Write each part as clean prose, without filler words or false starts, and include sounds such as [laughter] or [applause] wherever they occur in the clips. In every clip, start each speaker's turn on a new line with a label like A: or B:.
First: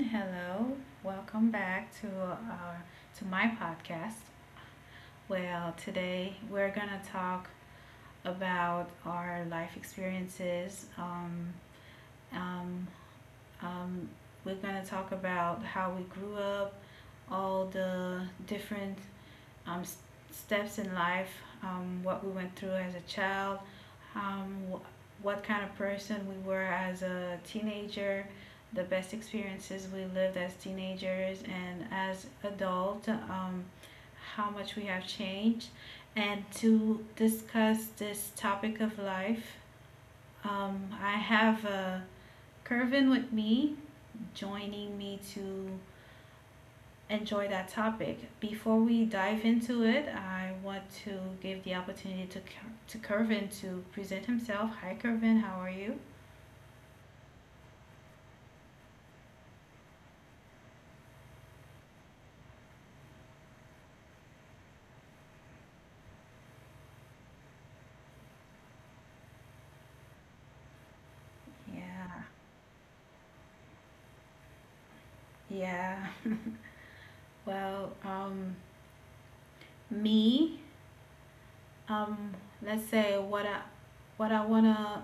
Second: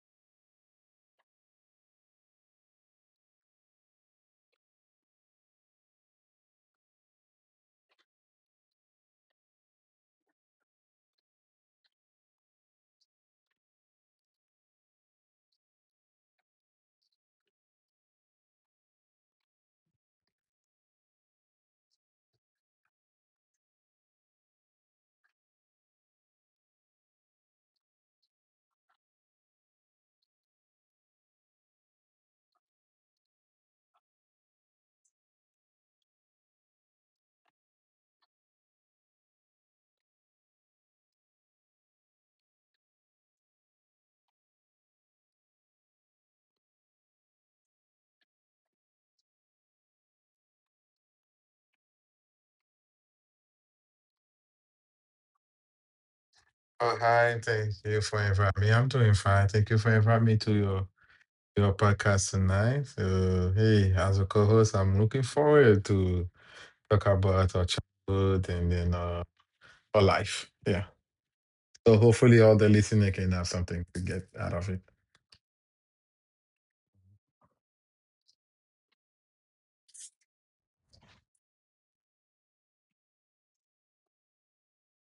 A: Hello. Welcome back to our to my podcast. Well, today we're going to talk about our life experiences. Um um we're going to talk about how we grew up, all the different um s- steps in life, what we went through as a child, um, what kind of person we were as a teenager, the best experiences we lived as teenagers and as adult, how much we have changed, and to discuss this topic of life. I have Kervin with me, joining me to enjoy that topic. Before we dive into it, I want to give the opportunity to Kervin to present himself. Hi, Kervin. How are you?
B: Oh, hi, thank you for inviting me. I'm doing fine. Thank you for inviting me to your podcast tonight. Hey, as a co-host, I'm looking forward to talk about our childhood and then our life. Yeah. So
A: Yeah,
B: hopefully all the listener can have something to get out of it.
A: yeah. Well, me, um, let's say what I wanna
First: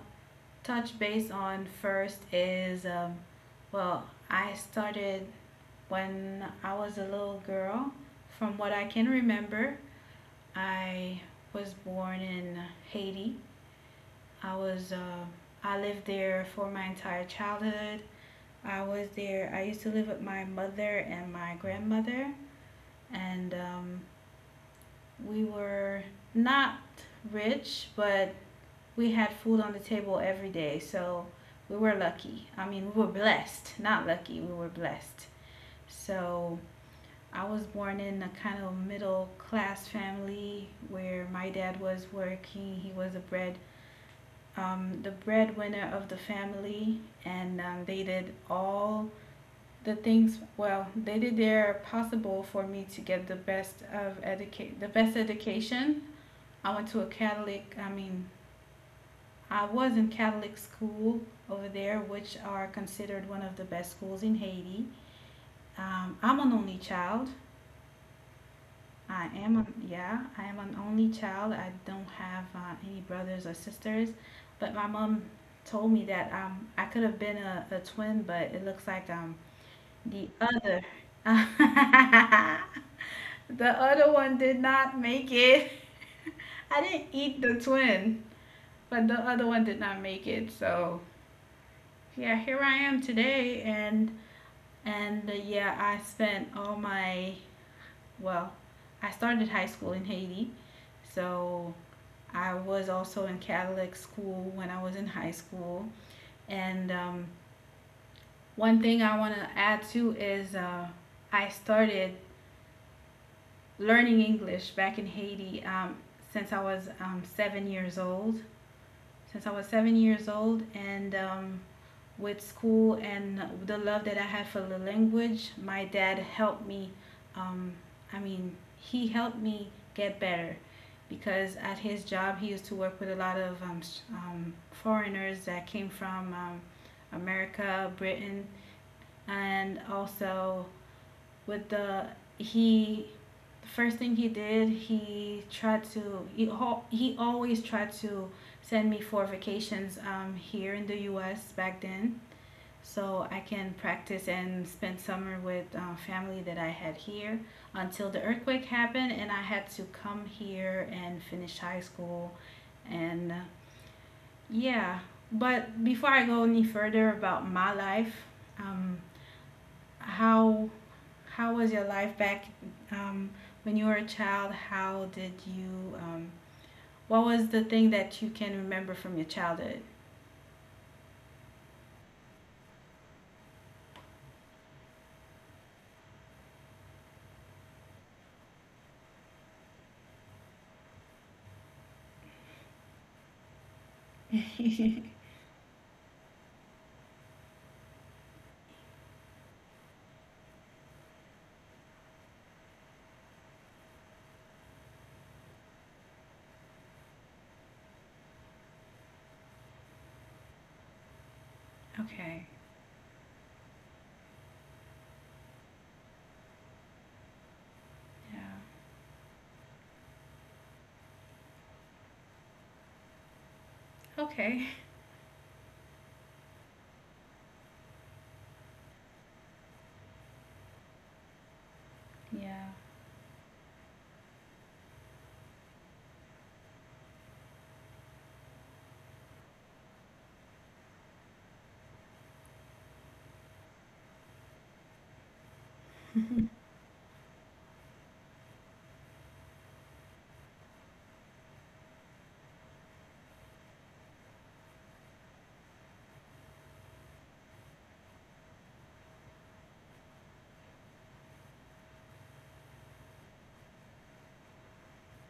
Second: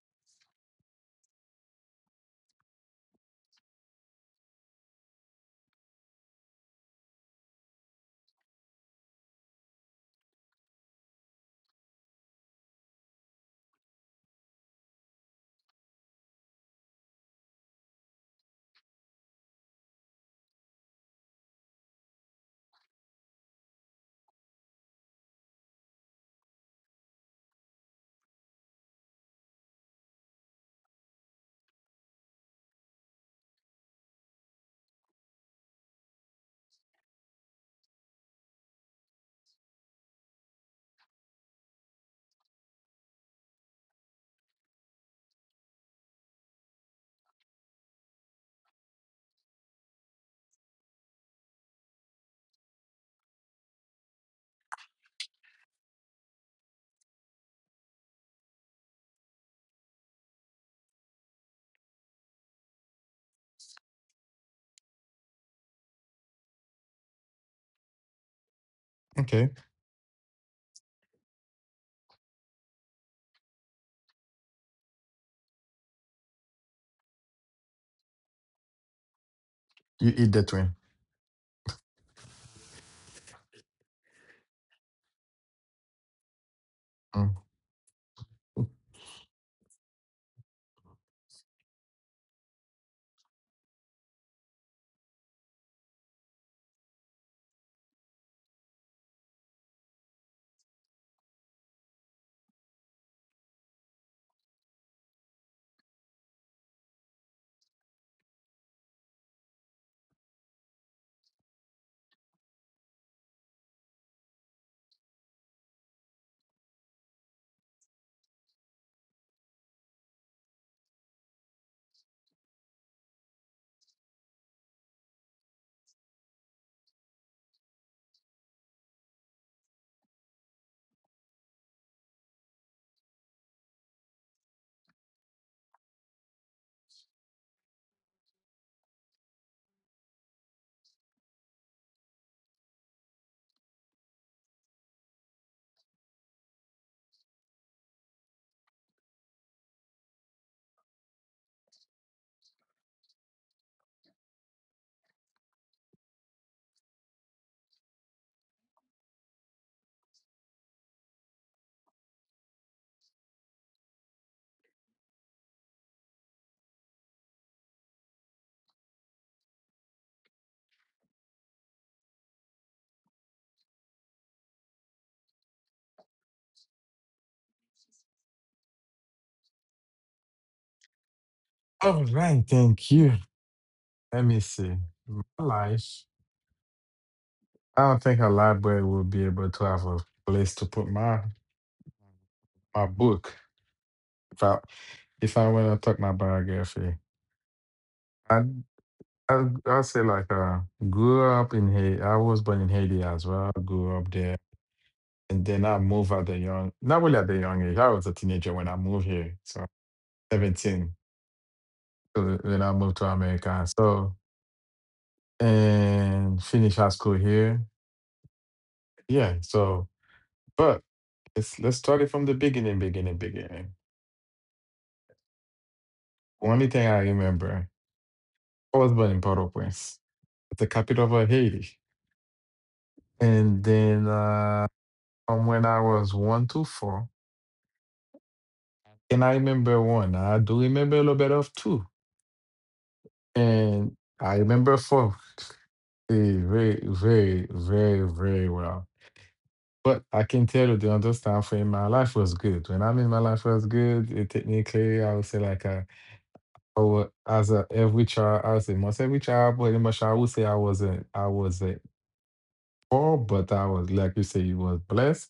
A: touch base on first is, well, I started when I was a little girl. From what I can remember, I was born in Haiti. I was I lived there for my entire childhood. I was there. I used to live with my mother and my grandmother, and we were not rich, but we had food on the table every day. So we were lucky. I mean, we were blessed, not lucky, we were blessed. So I was born in a kind of middle class family where my dad was working. He was the breadwinner of the family, and they did all the things. Well, they did their possible for me to get the best education. I went to a Catholic, I mean, I was in Catholic school over there, which are considered one of the best schools in Haiti. I'm an only child.
B: Okay.
A: I am an only child. I don't have any brothers or sisters, but my mom told me that I could have been a twin, but it looks like
B: You
A: the
B: eat that one.
A: other, [laughs] the other one did not make it. [laughs] I didn't
B: Mm.
A: eat the twin. But the other one did not make it. So yeah, here I am today, and yeah, I spent all my well, I started high school in Haiti, so I was also in Catholic school when I was in high school. And one thing I want to add too is I started learning English back in Haiti, since I was 7 years old. Since I was 7 years old, and with school and the love that I had for the language, my dad helped me. Um, I mean, he helped me get better because at his job he used to work with a lot of foreigners that came from America, Britain, and also with the he. The first thing he did, he always tried to send me for vacations, here in the U.S. back then, so I can practice and spend summer with family that I had here until the earthquake happened and I had to come here and finish high school. And yeah But before I go any further about my life, um, how was your life back, um, when you were a child? How did you, what was the thing that you can remember from your childhood?
B: All right, thank you. Let me see. My life. I don't think a library will be able to have a place to put my book if I if I want to took my biography. I I say like grew up in Haiti. I was born in Haiti as well. Grew up there, and then I moved at the young not really at the young age. I was a teenager when I moved here, so 17. So
A: Okay.
B: then I moved to America. So and finished high school here.
A: Yeah.
B: Yeah. So but let's start it from the beginning, beginning, beginning.
A: Okay.
B: Only thing I remember, I was born in Port-au-Prince, the capital of Haiti.
A: Yeah,
B: And then from when I was one to four, and I remember one, I do remember a little bit of two. And I remember four very, very, very, very well. But I can tell you the other for in my life was good. When I mean my life was good, technically I would say like a, or as a every child, I would say most every child, pretty much I would say I was a poor, but I was, like you say, was blessed.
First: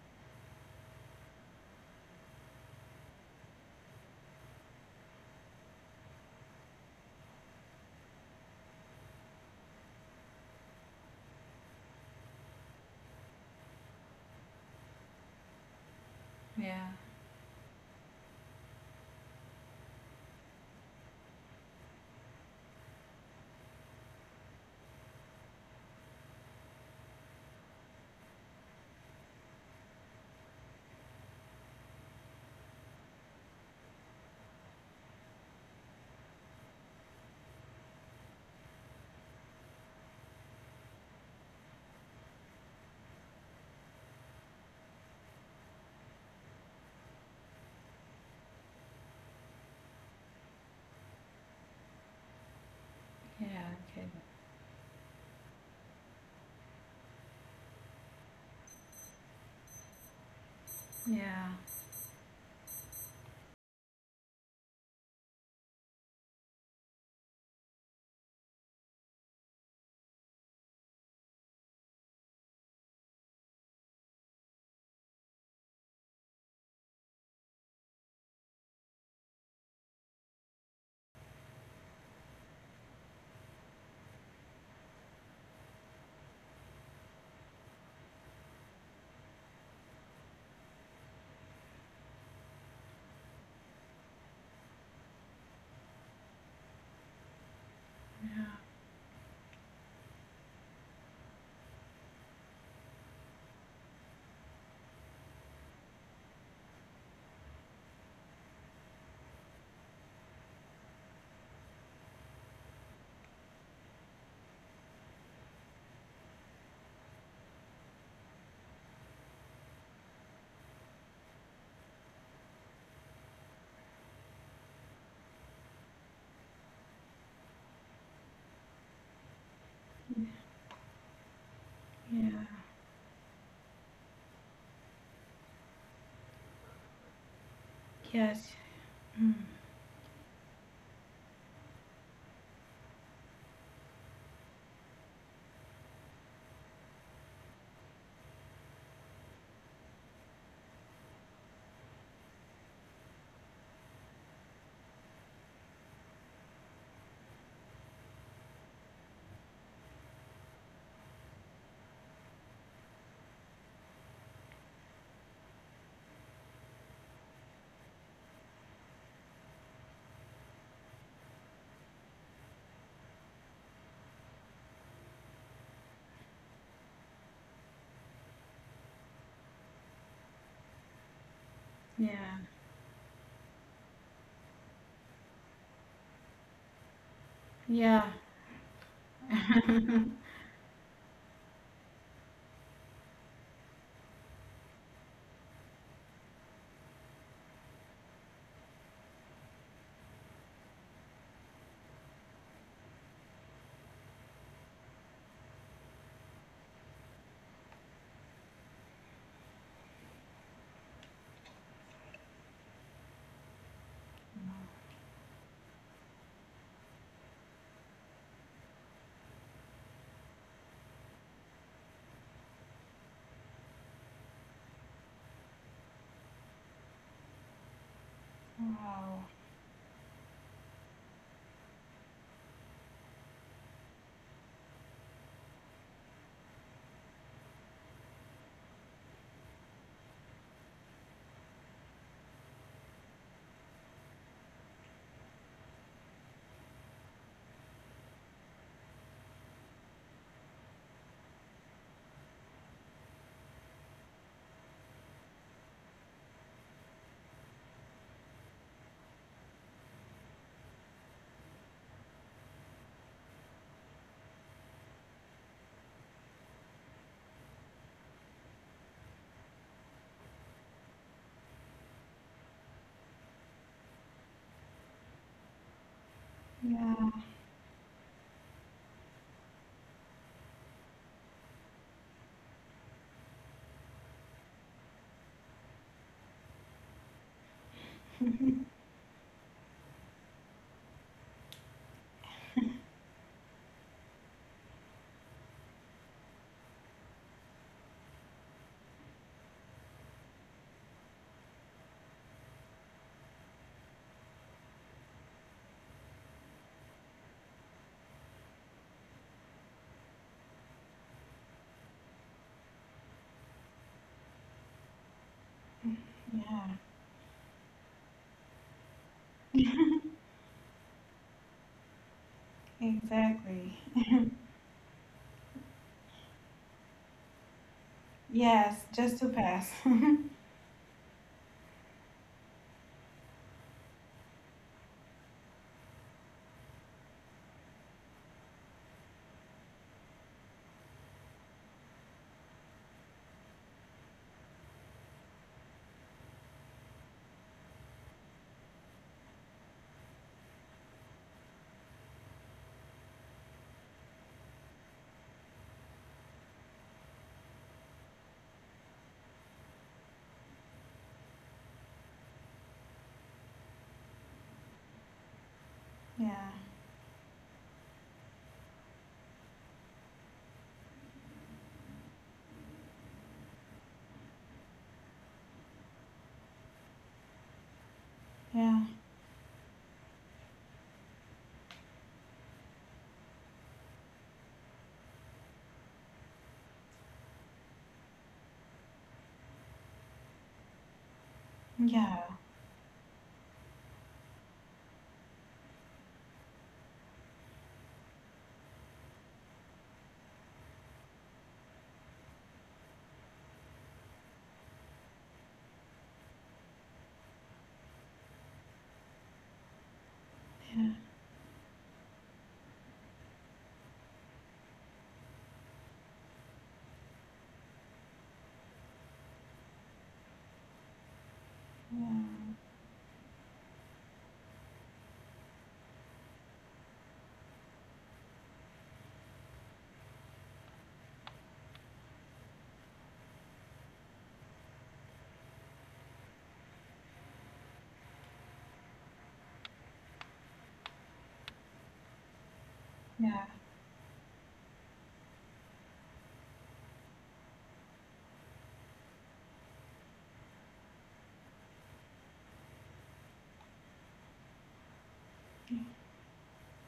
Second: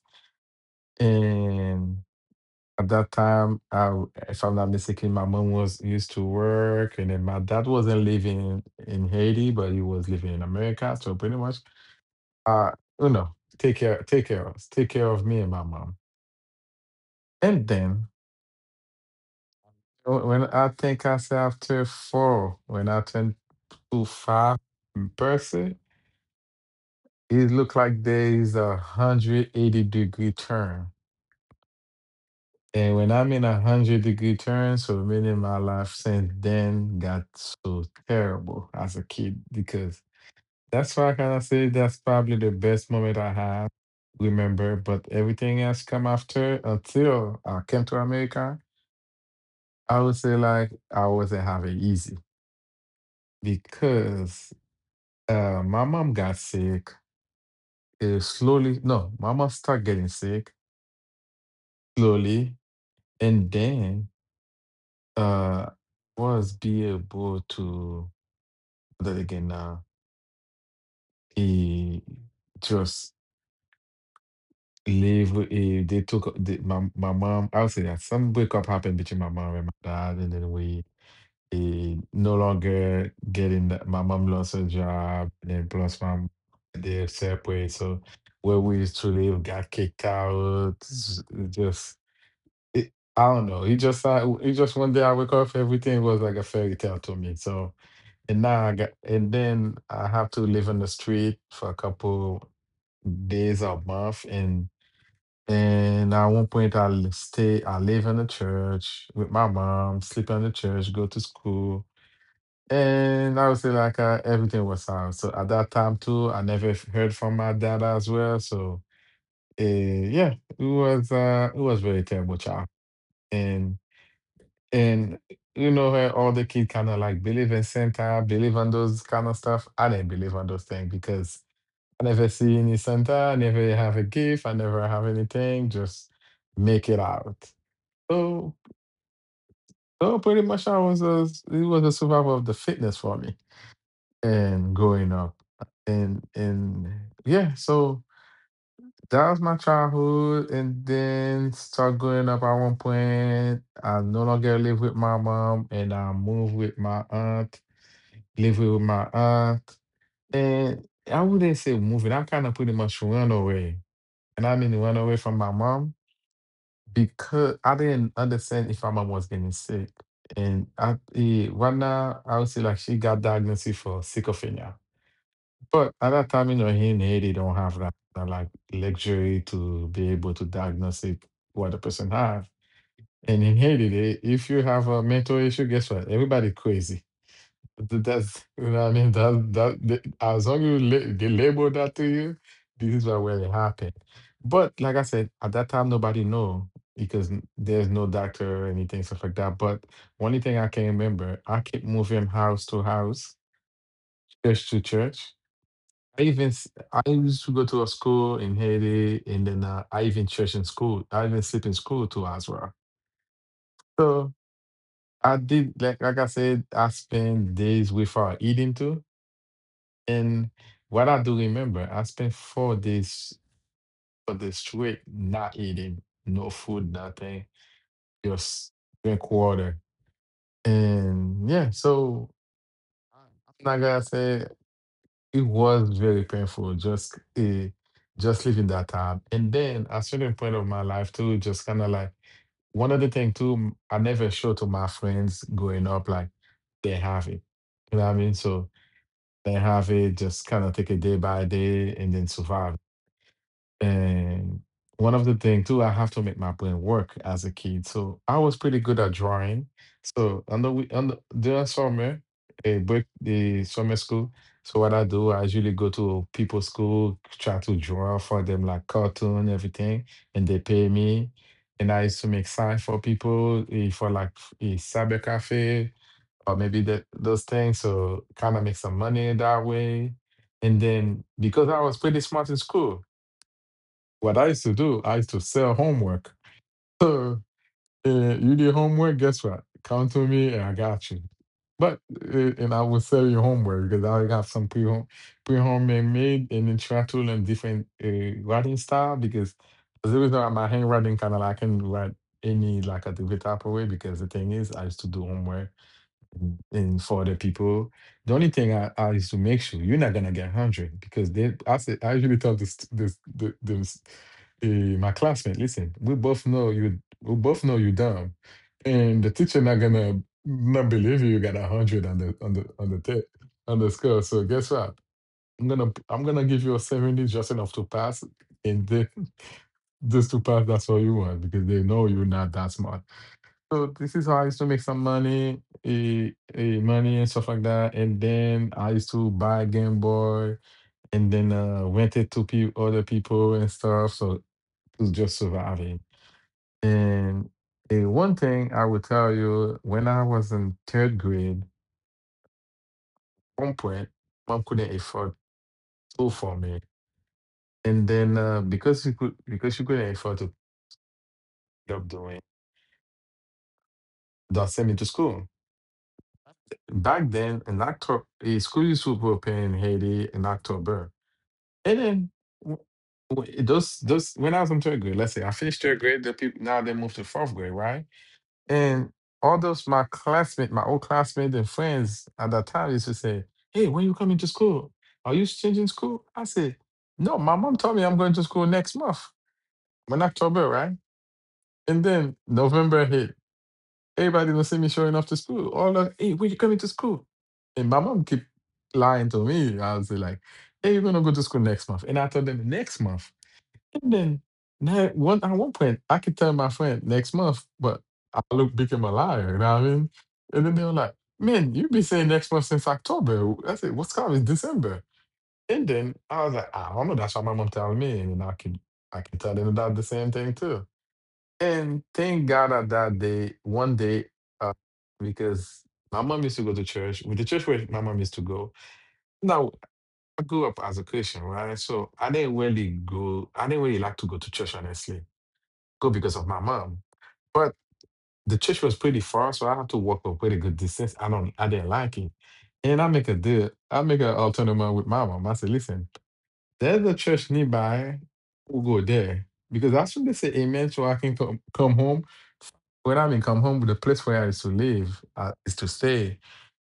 B: And at that time, I, if I'm not mistaken, my mom was used to work, and then my dad wasn't living in Haiti, but he was living in America. So pretty much, uh, take care of us, take care of me and my mom.
A: yeah,
B: And then when I think I say after four, when I turned to five, person, it looked like there is 180 degree turn. And when I'm in 100 degree turn, so many my life since then got so terrible as a kid because that's why I can say that's probably the best moment I have remember. But everything else come after until I came to America. I would say like I wasn't having easy
A: yeah. Okay.
B: because my mom got sick. Slowly, no, my mom started getting sick
A: Yeah.
B: slowly, and then uh, was be able to that they can eh, just live. They took the, my mom. I would say that some breakup happened between my mom and my dad, and then we no longer getting that. My mom lost her job, and then plus they separate. So where we used to live got kicked out. Just it, I don't know. It just one day I woke up, everything was like a fairy tale to me. So. And
A: Yeah.
B: now I got, and then I have to live on the street for a couple days or month. and at one point I live in the church with my mom, sleep in the church, go to school. And I would say like everything was out. So at that time too, I never f- heard from my dad as well. So yeah, it was it was very terrible child. and. And you know where all the kids kind of like believe in Santa, believe on those kind of stuff. I didn't believe on those things because I never
A: Yeah.
B: see any Santa, I never have a gift, I never have anything. Just make it out.
A: Yes.
B: So,
A: Mm.
B: so, pretty much I was a it was a survival of the fitness for me and growing up. And yeah, so that was my childhood. And then start growing up at one point. I no longer live with my mom and I moved with my aunt. Living with my aunt. And I wouldn't say moving. I kind of pretty much run away. And I mean run away from my mom because I didn't understand if my mom was getting sick. And right now, I would say like she got diagnosed for sycophilia. But at that time, here in Haiti, don't have that, like luxury to be able to diagnose it, what the person
A: Yeah.
B: have. And in Haiti, they, if you have a mental issue, guess what? Everybody crazy. Th-
A: Yeah.
B: That's, you know what I mean?
A: [laughs]
B: As long as they label that to you, this is what will happen. But like I said, at that time, nobody know because there's no doctor or anything, stuff like that. But only thing I can remember, I kept moving house to house, church to church. I used to go to a school in Haiti, and then I even church in school. I even sleep in school too as well. So I did, like I said, I spent days without eating too. And what I do remember, I spent 4 days for the straight not eating, no food, nothing, just
A: Wow.
B: drink water. And yeah, so am not gonna say it was very painful just living that time. And then at a certain point of my life too, just kind of like one of the thing too, I never showed to my friends growing up like they have it. You know what I mean? So they have it, just kind of take it day by day and then survive. And one of the things too, I have to make my brain work as a kid. So I was pretty good at drawing. So on the wee- on the, during summer, a break the summer school. So what I do, I usually go to people's school, try to draw for them like cartoon, everything, and they pay me. And I used to make sign for people for like a cyber cafe or maybe that those things. So kind of make some money that way. And then because I was pretty smart in school, what I used to do, I used to sell homework. So you did homework, guess what? Come to me and I got you. But and I will sell you homework because I have some pre homemade made and then try to learn different writing style because as a result my handwriting kind of like I can write any like a different type of way because the thing is I used to do homework and for the people, the only thing I is to make sure you're not gonna get hundred because they. I said I usually tell this this the, s- eh, my classmate, listen, we both know you. We both know you dumb, and the teacher
A: Yeah.
B: not
A: [laughs]
B: gonna not believe you. You got a hundred on the on the on the te-
A: Exactly.
B: on the score. So guess what? I'm gonna give you a 70 just enough to pass,
A: Yes.
B: and then
A: Just to
B: [laughs]
A: pass. [laughs]
B: just to pass. That's all you want because they know you're not that smart. So this is how I used to make some money and stuff like that. And then I used to buy Game Boy and then rent it to other people and stuff. So it was just surviving. And one thing I would tell you, when I was in third grade, one point, mom couldn't afford school for me. And then because she couldn't afford to keep up doing, that sent me to school.
A: Yeah.
B: Back then, in October, school used to open in Haiti in October. And then w- those when I was in third grade, let's say I finished third grade, the people now they moved to fourth grade, right?
A: Yeah.
B: And all those my classmates, my old classmates and friends at that time used to say, "Hey, when you coming to school? Are you changing school?" I said, "No, my mom told me I'm going to school next month." In October, right? And
A: Yeah.
B: then November hit. Everybody don't see me showing up to school. All of hey, when you coming to school? And my mom keep lying to me. I was like, "Hey, you're gonna go to school next month." And I told them next month. And then now one point I could tell my friend next month, but I look became a liar, you know what I mean? And then they were like, "Man, you've been saying next month since October." I said, "What's coming? It's December." And then I was like, "I don't know, that's what my mom telling me." And then I can tell them about the same thing too. And thank God that that day, one day, uh, because my mom used to go to church with the church where my mom used to go. Now I grew up as a Christian, right? So I didn't really go. I didn't really like to go to church, honestly go because of my mom. But the church was pretty far, so I have to walk a pretty good distance. I didn't like it. And I make a
A: Yeah.
B: deal. I make an alternative with my mom. I say, listen, there's a church nearby. We'll go there because I should say amen so I can come home. When I mean come home, the place where I used to live is to stay,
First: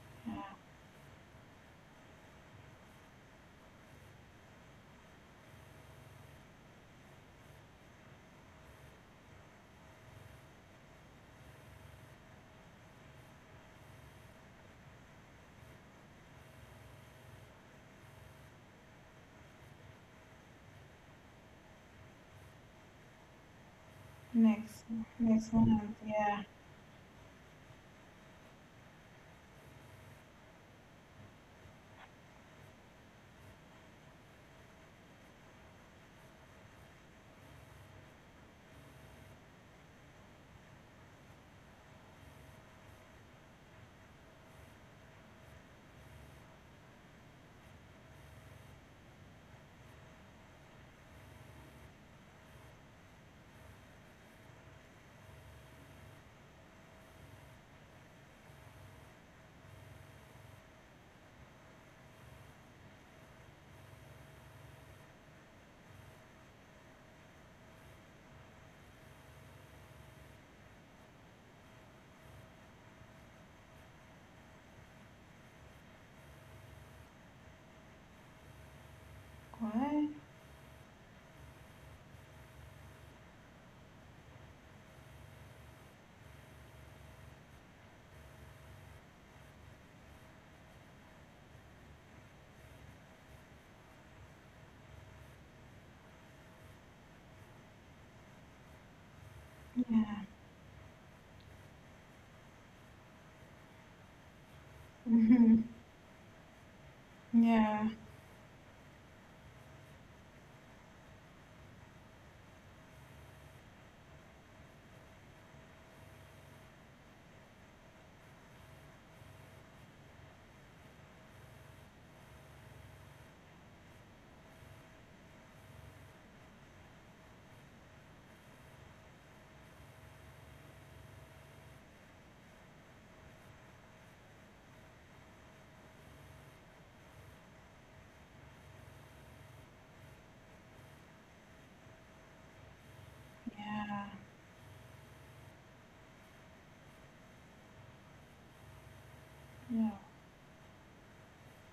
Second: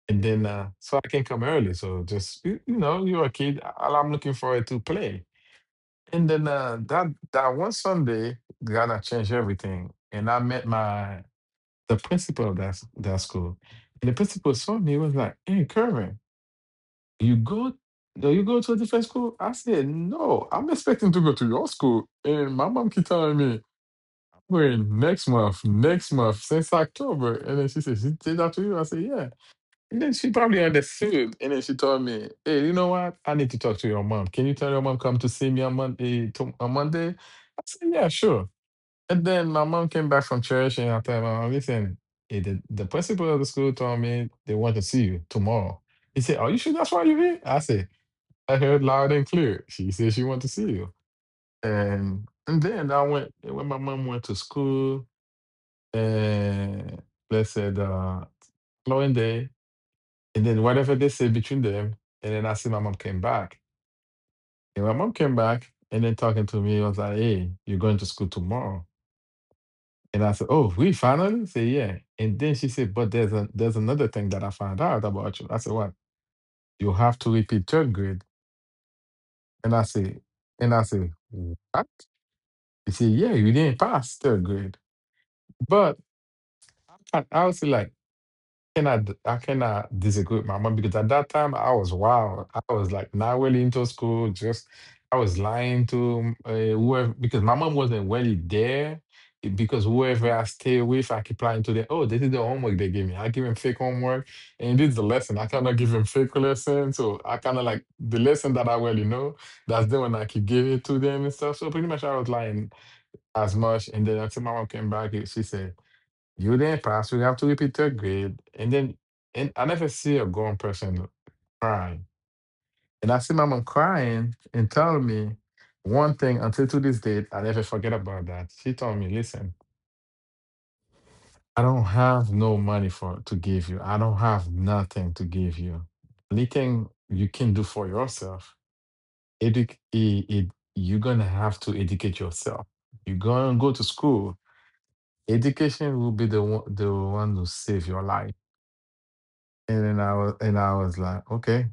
B: and then so I can come early. So just you, you're a kid. All I'm looking forward to play. And then that one Sunday, God, I changed everything. And I met my the principal of that school. And the principal saw me, was like, "Hey, Kervin, you go, do you go to a different school?" I said, "No, I'm expecting to go to your school. And my mom keep telling me, 'I'm
A: Next.
B: going next
A: Next
B: month,
A: month.
B: next month,'
A: Yeah.
B: since October." And then she said, "She did that to you?" I said, "Yeah." And then she probably understood. And then she told me, "Hey, you know what? I need to talk to your mom. Can you tell your mom come to see me on Monday? On Monday?" I said, "Yeah, sure." And then my mom came back from church and I told my mom, "Listen, the principal of the school told me they want to see you tomorrow." He said, "Are you sure that's why you're here?" I said, "I heard loud and clear. She said she want to see you." And then I went, when my mom went to school, and they said following day. And then whatever they said between them, and then I see my mom came back. And my mom came back and then talking to me, was like, "Hey, you're going to school tomorrow." And I said, "Oh, we finally?" Say, "Yeah." And then she said, "But there's another thing that I found out about you." I said, "What?" "You have to repeat third grade." And I
A: What? [laughs]
B: said, "What?" She said, "Yeah, you didn't pass third grade." But I was like, cannot I cannot disagree with my mom because at that time I was wild. I was like not really into school. Just I was lying to whoever because my mom wasn't really there. Because whoever I stay with, I keep lying to them. Oh, this is the homework they gave me. I give him fake homework, and this is the lesson. I
A: Mhm.
B: cannot give him fake lesson, so I kind of like
A: Yeah.
B: the lesson that I already know. That's the one I could give it to them and stuff. So pretty much I was lying as much. And then until my mom came back, she said, "You didn't pass. You have to repeat third grade." And then, and I never see a grown person crying. And I see my mom crying and telling me one thing until to this date, I never forget about that. She told me, "Listen, I don't have no money for to give you. I don't have nothing to give you. Anything you can do for yourself, edu- i- i- you're going to have to educate yourself. You're going to go to
A: Yeah.
B: school. Education will be the one to save your life." And
A: Yeah.
B: then I was like, "Okay."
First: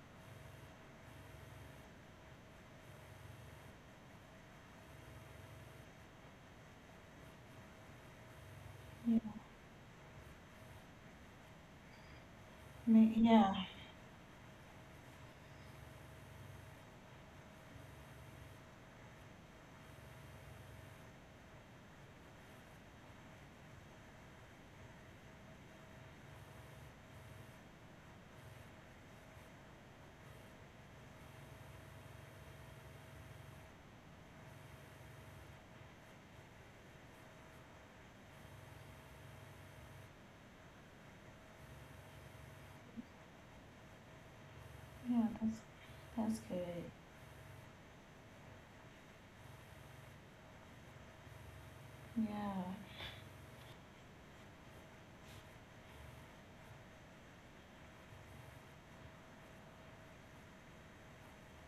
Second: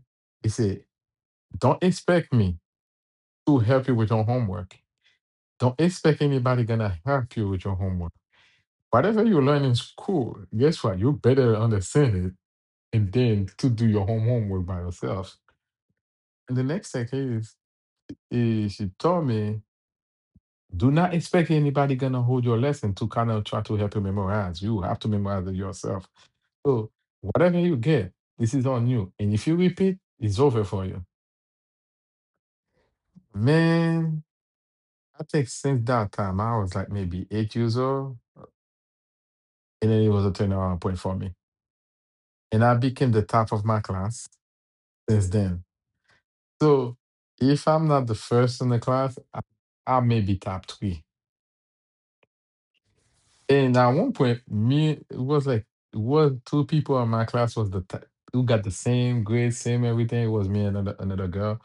B: He said, "Don't expect me to help you with your homework. Don't expect anybody gonna help you with your homework.
A: Yeah.
B: Whatever you learn in school, guess what? You better understand it and then
A: Yeah.
B: to do your homework by yourself." And the next thing is she told me, "Do not expect anybody gonna hold your lesson to kind of try to help you memorize. You have to memorize it yourself. So whatever you get, this is on you. And if you repeat, it's over for you." Man, I think since that time, I was like maybe 8 years old, and then it was a turnaround point for me. And I became the top of my class
A: Yeah.
B: since
A: That's
B: then.
A: good.
B: So if I'm not the first in the class, I may be top three.
A: Yeah.
B: And at one point, me, it was like it was two people in my class was the who got the same grade, same everything. It was me and another girl,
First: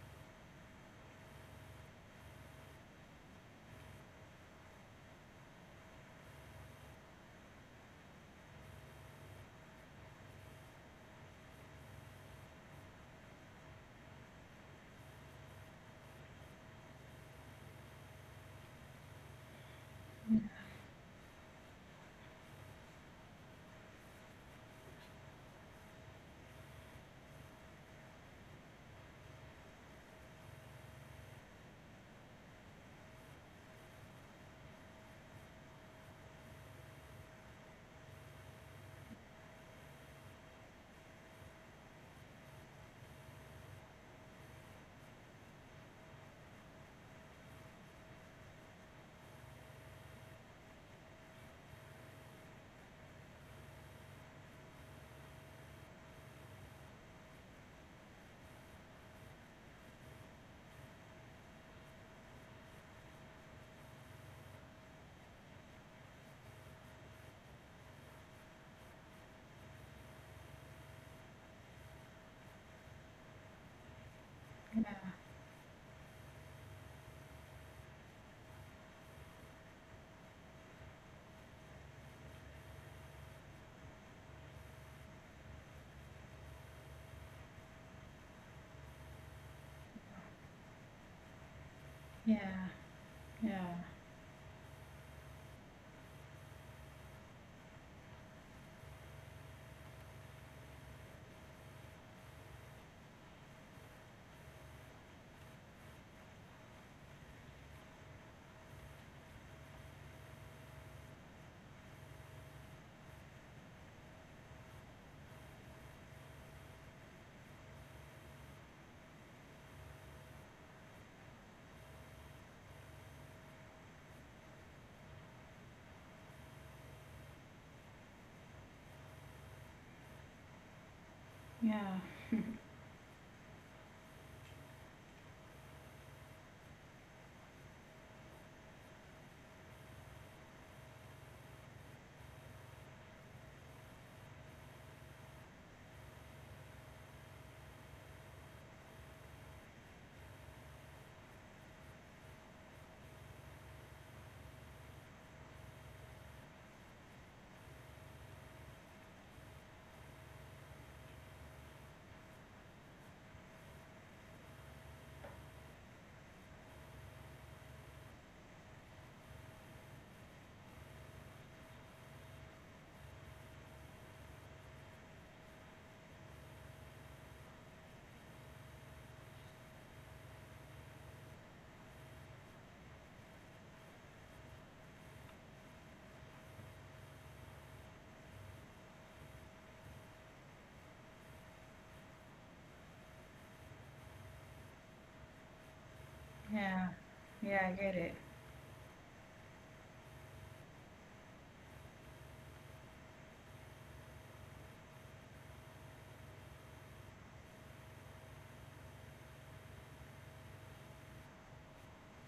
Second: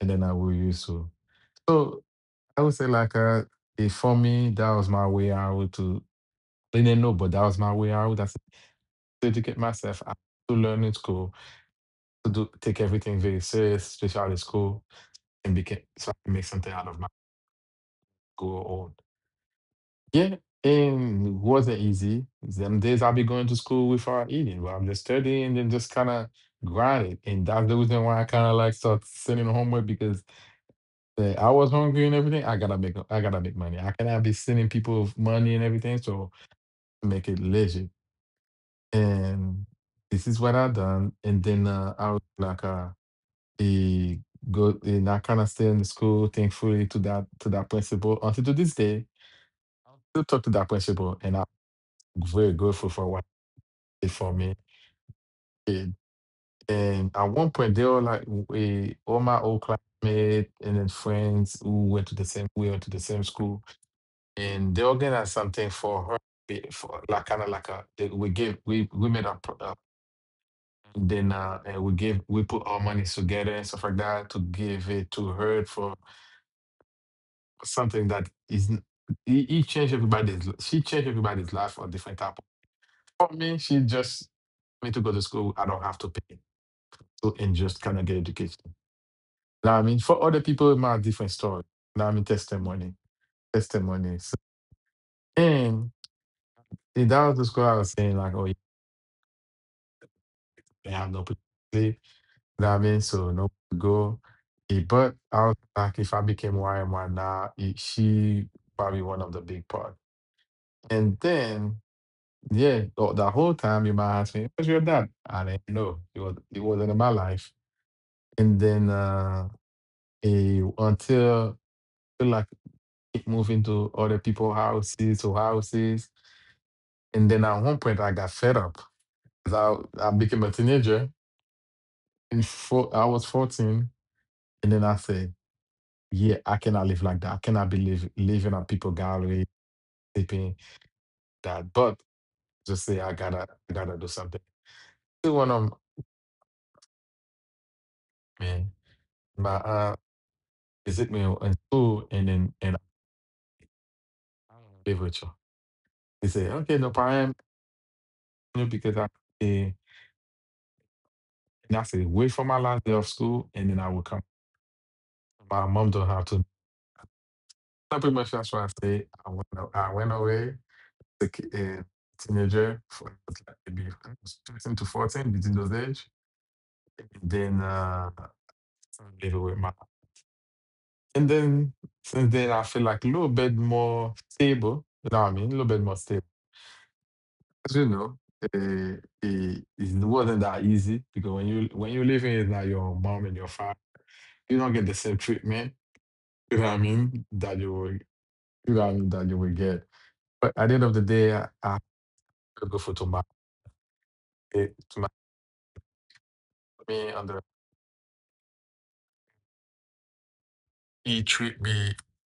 B: and then I we used to. So I would say like for me that was my way out to. They didn't know, but that was my way out. Dedicate myself I to learn in school, to do take everything very serious, especially out of school, and became so I can make something out of my school or yeah. And it wasn't easy. Them days I'll be going to school without eating, but I'm just studying and then just kind of grind it. And that's the reason why I kind of like start sending homework because I was hungry and everything. I gotta make money. I cannot be sending people money and everything. So make it legit. And this is what I done. And then He go and I kinda stay in school, thankfully to that principal until to this day. I still talk to that principal and I'm very grateful for what he did for me. And at one point they were like, all my old classmates and then friends who went to the same we went to the same school, and they organized something for her, for like kinda like a they, we made a then and we put our money together and stuff like that to give
A: Yeah.
B: it to her for something that is he changed everybody's l- she changed everybody's life on different type of, for me she just me to go to school, I don't have to pay, so and just kind of get education, you know what I mean? For other people it might be a different story, you know what I mean?
A: Yeah.
B: Testimony,
A: Yeah.
B: testimony. So, and see, that was the school I was saying like, "Oh yeah, they have no place to sleep, know what I mean? So no place to go." But I was like, if I became, why am I now, she probably one of the big part. And then yeah, the whole time your mom asked me, "Where's your dad?" I didn't know. He wasn't in my life. And then until feel like keep moving to other people's houses or houses. And then at one point I got fed up, 'cause I became a teenager,
A: Yeah.
B: and four, I was 14. And then I said, "Yeah, I cannot live like that. I cannot be living on people gallery, sleeping that." But just say I gotta do something. Still one of man. My aunt, he took me in school, and then and I don't wanna live with you. He said, "Okay, no problem," because I, eh, and I said, "Wait for my last day of school and then I will come. My mom don't have to." So pretty much that's what I say, I went away to a teenager for, it was like maybe I was 13 to 14 between those age. And then live with my, and then since then I feel like a little bit more stable. You know what I mean? A little bit more stable. As you know, it wasn't that easy because when you live in like your mom and your father, you don't get the same treatment. You know what I
A: Yeah.
B: mean? That you
A: Yeah. I
B: will, you
A: get it.
B: know what I mean, that you will get. But at the end of the day, I feel grateful to my, to my me and the he treat me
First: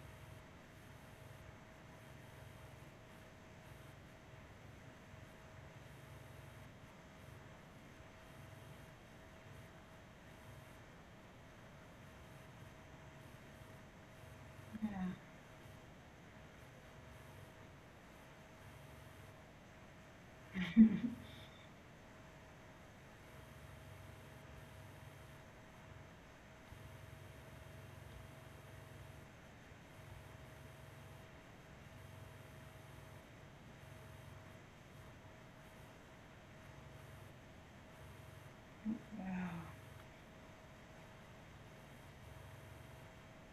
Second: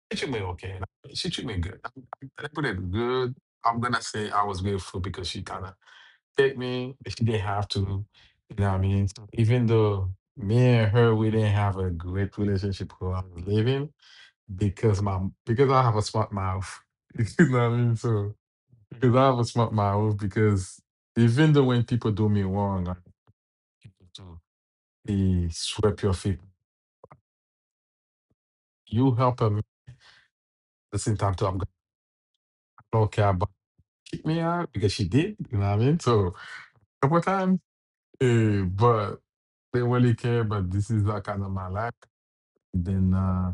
B: he treat me okay. She treat me good. I put it good. I'm gonna say I was grateful because she kind of take me if they have to. You know what I mean? So even though me and her we didn't have a great relationship while I was living,
A: Yeah.
B: because my, because I have a smart mouth. [laughs] You know what I mean? So because I have a smart mouth because even though when people do me wrong, like people do, they sweep your feet. You help them at the same time too. I don't care about kick me out because she did, you know what I mean? So couple of times. But
A: Wow.
B: they really care, but this is not kind of my life. then uh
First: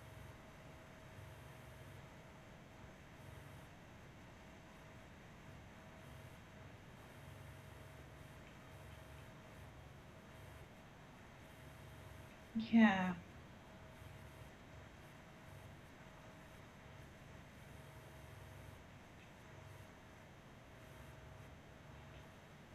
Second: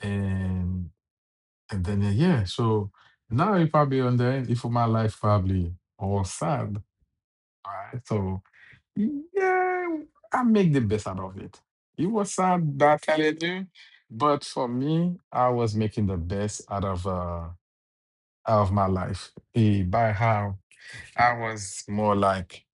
B: and and then uh, yeah, so now if I be on there, if my life probably all sad. All right, so yeah, I make the best out of it. It was sad that
A: Yeah,
B: telling you, but for me, I was making the best out of my life, by how I was more like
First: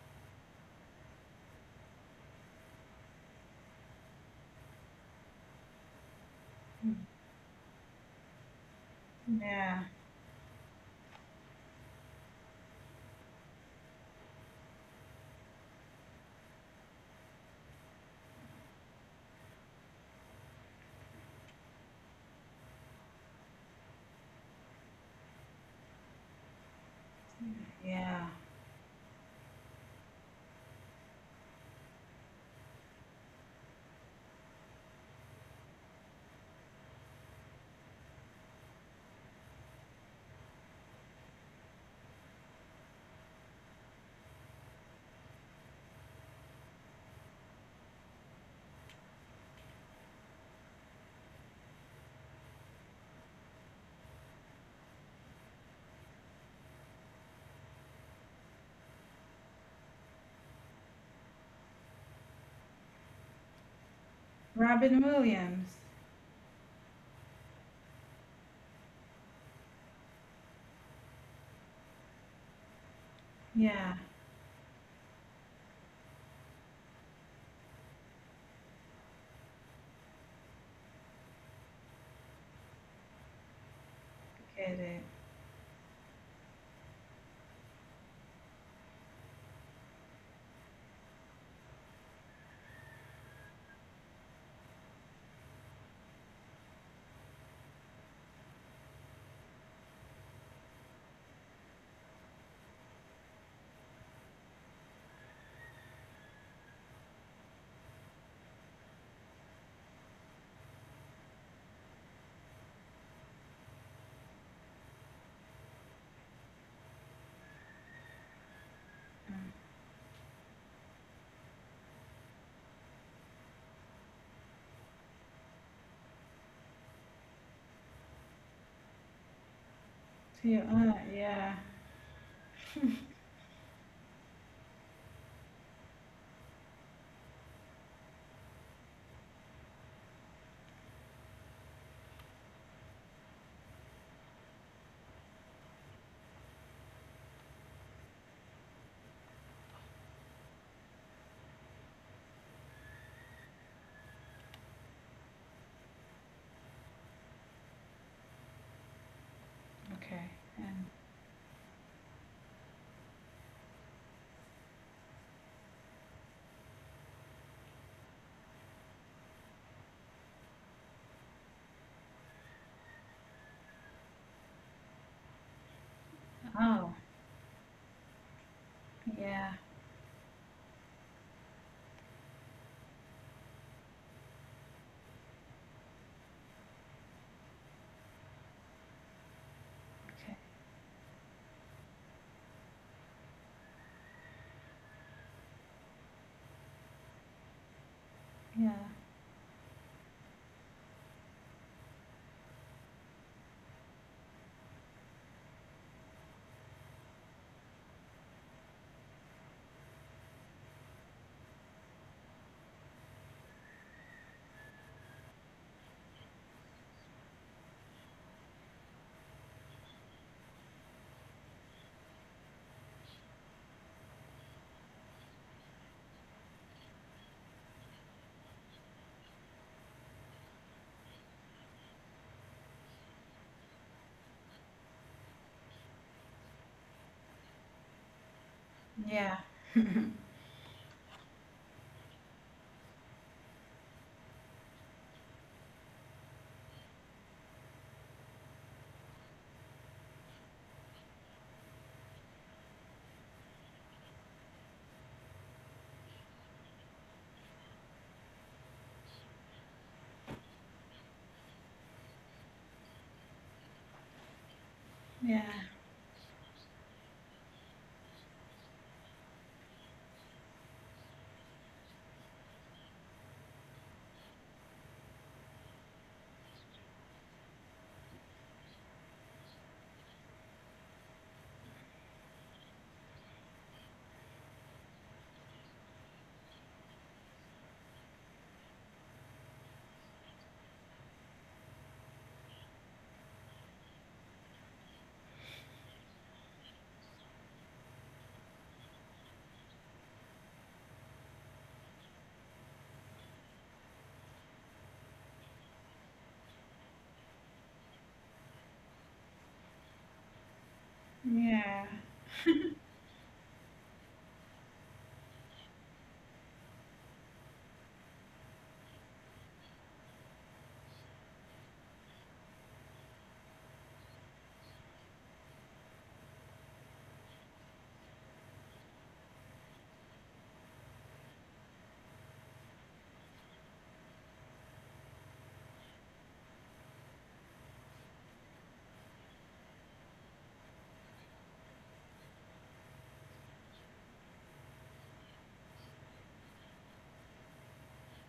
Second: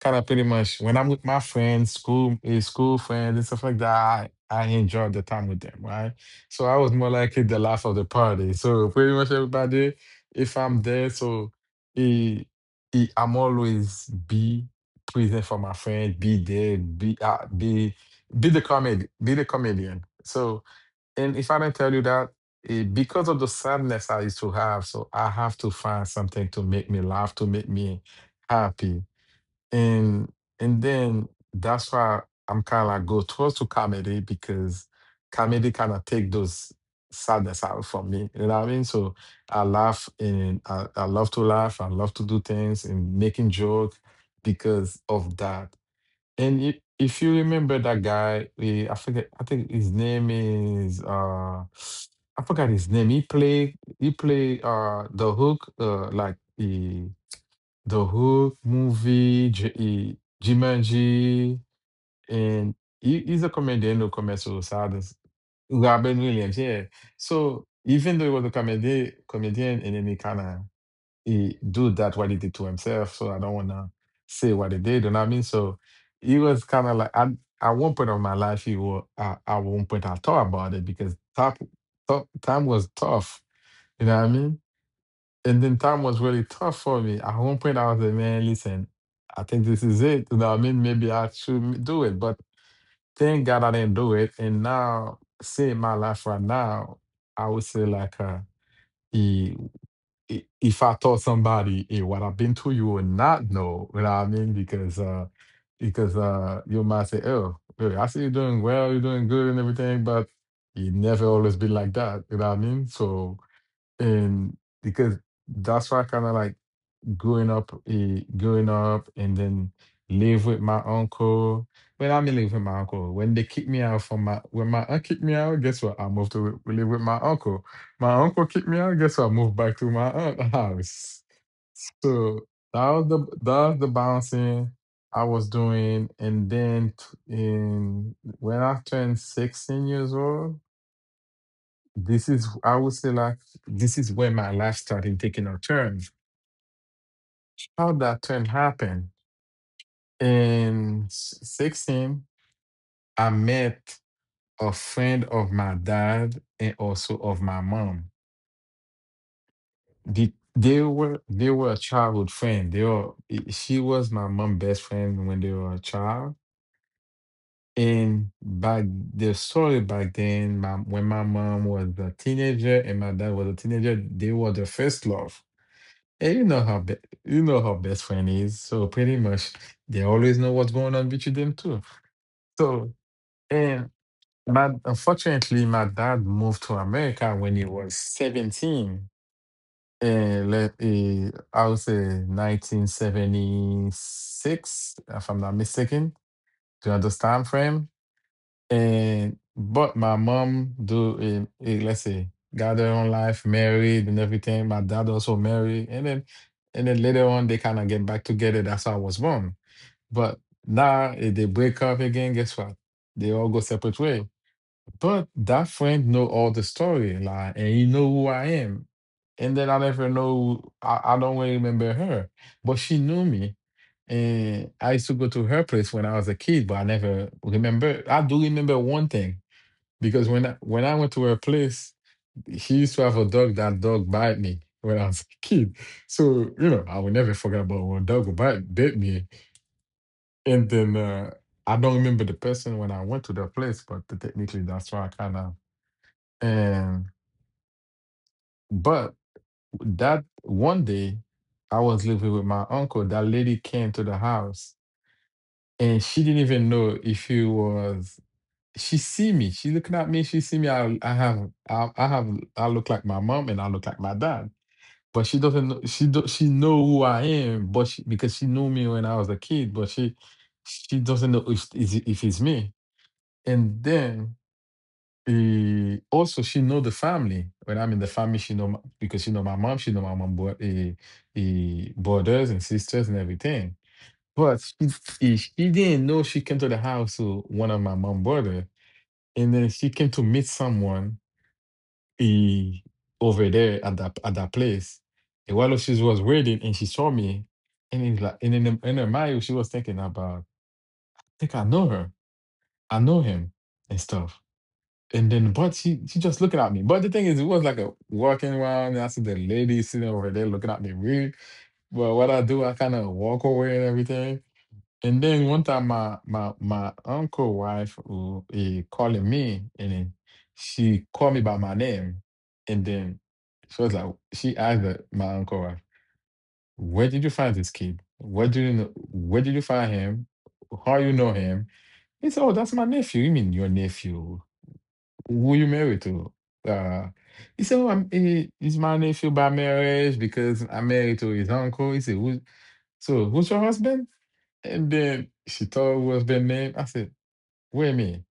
B: kind of pretty much when I'm with my friends, school friends and stuff like that. I enjoy the time with them, right? So I was more like the life of the party. So pretty much
A: yeah,
B: everybody, if I'm there, so eh, I'm always be present for my friend, be there, be the comedy, be the comedian. So and if I didn't tell you that, because of the sadness I used to have, so I have to find something to make me laugh, to make me
A: yeah.
B: happy. And and then that's why I'm kind of like go towards to comedy because comedy kind of take those sadness out from me. You know what I mean? So I laugh and I love to laugh. I love to do things and making joke because of that. And if you remember that guy, I forget. I think his name is I forgot his name. He played the Hook, like the Hook movie, Jumanji, and he's a comedian who commits
A: Robin
B: suicides.
A: Williams.
B: Robin Williams, yeah. So even though he was a comedian, and then he kind of he do that what he did to himself. So I don't want to
A: Yeah,
B: say what he did. You know what I mean? So he was kind of like, at one point of my life, he was at one point I thought about it because time was tough. You know what I mean?
A: get it.
B: And then time was really tough for me. At one point, I was like, man, listen, I think this is it. You know what I mean? Maybe I should do it. But thank God I didn't do it. And now, seeing my life right now, I would say like uh, i- if I told somebody, hey, what I've been through, you would not know. You know what I mean? Because you might say, "Oh, hey, I see you're doing well, you're doing good and everything, but you never always been like that." You know what I mean? So and because that's why I kinda like growing up, and
A: Uh,
B: then live with my uncle. When I mean live with my uncle, when they kicked me out from my when my aunt kicked me out, guess what? I moved to live with my uncle. My uncle kicked me out. Guess what? I moved back to my aunt
A: to
B: [laughs]
A: your aunt.
B: house.
A: Yeah,
B: So that was the bouncing I was doing, and then t- in when I turned 16 years old. This is, I would say, like, this is where my life started taking a turn. How that turn happened? In 16, I met a friend of my dad and also of my mom.
A: okay.
B: The, they
A: And
B: were they were a childhood friend. She was my mom's best friend when they were a child. And back, the story back then, my when my mom was a teenager and my dad was a teenager, they were the first love. And
A: oh,
B: you know how best friend is. So pretty much
A: yeah,
B: they always know what's going on between them too. So and. My unfortunately, my dad moved to America when he was 17.
A: okay.
B: I would say 1976, if I'm not mistaken, during this time frame.
A: Yeah,
B: And but my mom do let's say got her own life, married and everything. My dad also married, and then later on they kind of get back together. That's how I was born. But now if they break up again, guess what? They all go separate ways. But that friend know all the story, like, and he know who I am. And then I never know, I don't really remember her, but she knew me. And I used to go to her place when I was a kid, but I never remember. I do remember one thing because when I went to her place, she used to have a dog. That dog bite me when I was a kid, so you know I will never forget about when dog would bit me.
A: yeah,
B: And then I don't remember the person when I went to the place, but technically that's why I kind of, and but that one day I was living with my uncle, that lady came to the house and she didn't even know if it was. She see me. She looking at me, she see me. I look like my mom and I look like my dad. But she
A: yeah,
B: doesn't know she do, she know who I am, but she, because she knew me when I was a kid, but she doesn't know if, if it's me. And then, also, she know the family. When I'm in the family, she know my, because she know my mom. She know my mom brothers and sisters and everything. But she didn't know she came to the house to one of my mom brother, and then she came to meet someone eh, over there at that place. And while she was waiting, and she saw me, and it's like, and in her mind, she was thinking about, I think I know her, I know him, and stuff. And then, but she just looking at me. But the thing is, it was like a walking around, and I see the lady sitting over there looking at me weird.
A: yeah,
B: But what I do, I kind of walk away and everything. And then one time, my uncle wife who he calling me, and then she called me by my name, and then she was like, she asked the, my uncle wife, "Where did you find this kid? Where do you know? Where did you find him? How you know him?" He said, "Oh, that's my nephew." You mean your nephew? Who you married to? Uh, he said, "Oh, he's my nephew by marriage because I'm married to his uncle." He said, "Who's, so who's your husband?" And then she told her husband name. I said, "Wait a minute.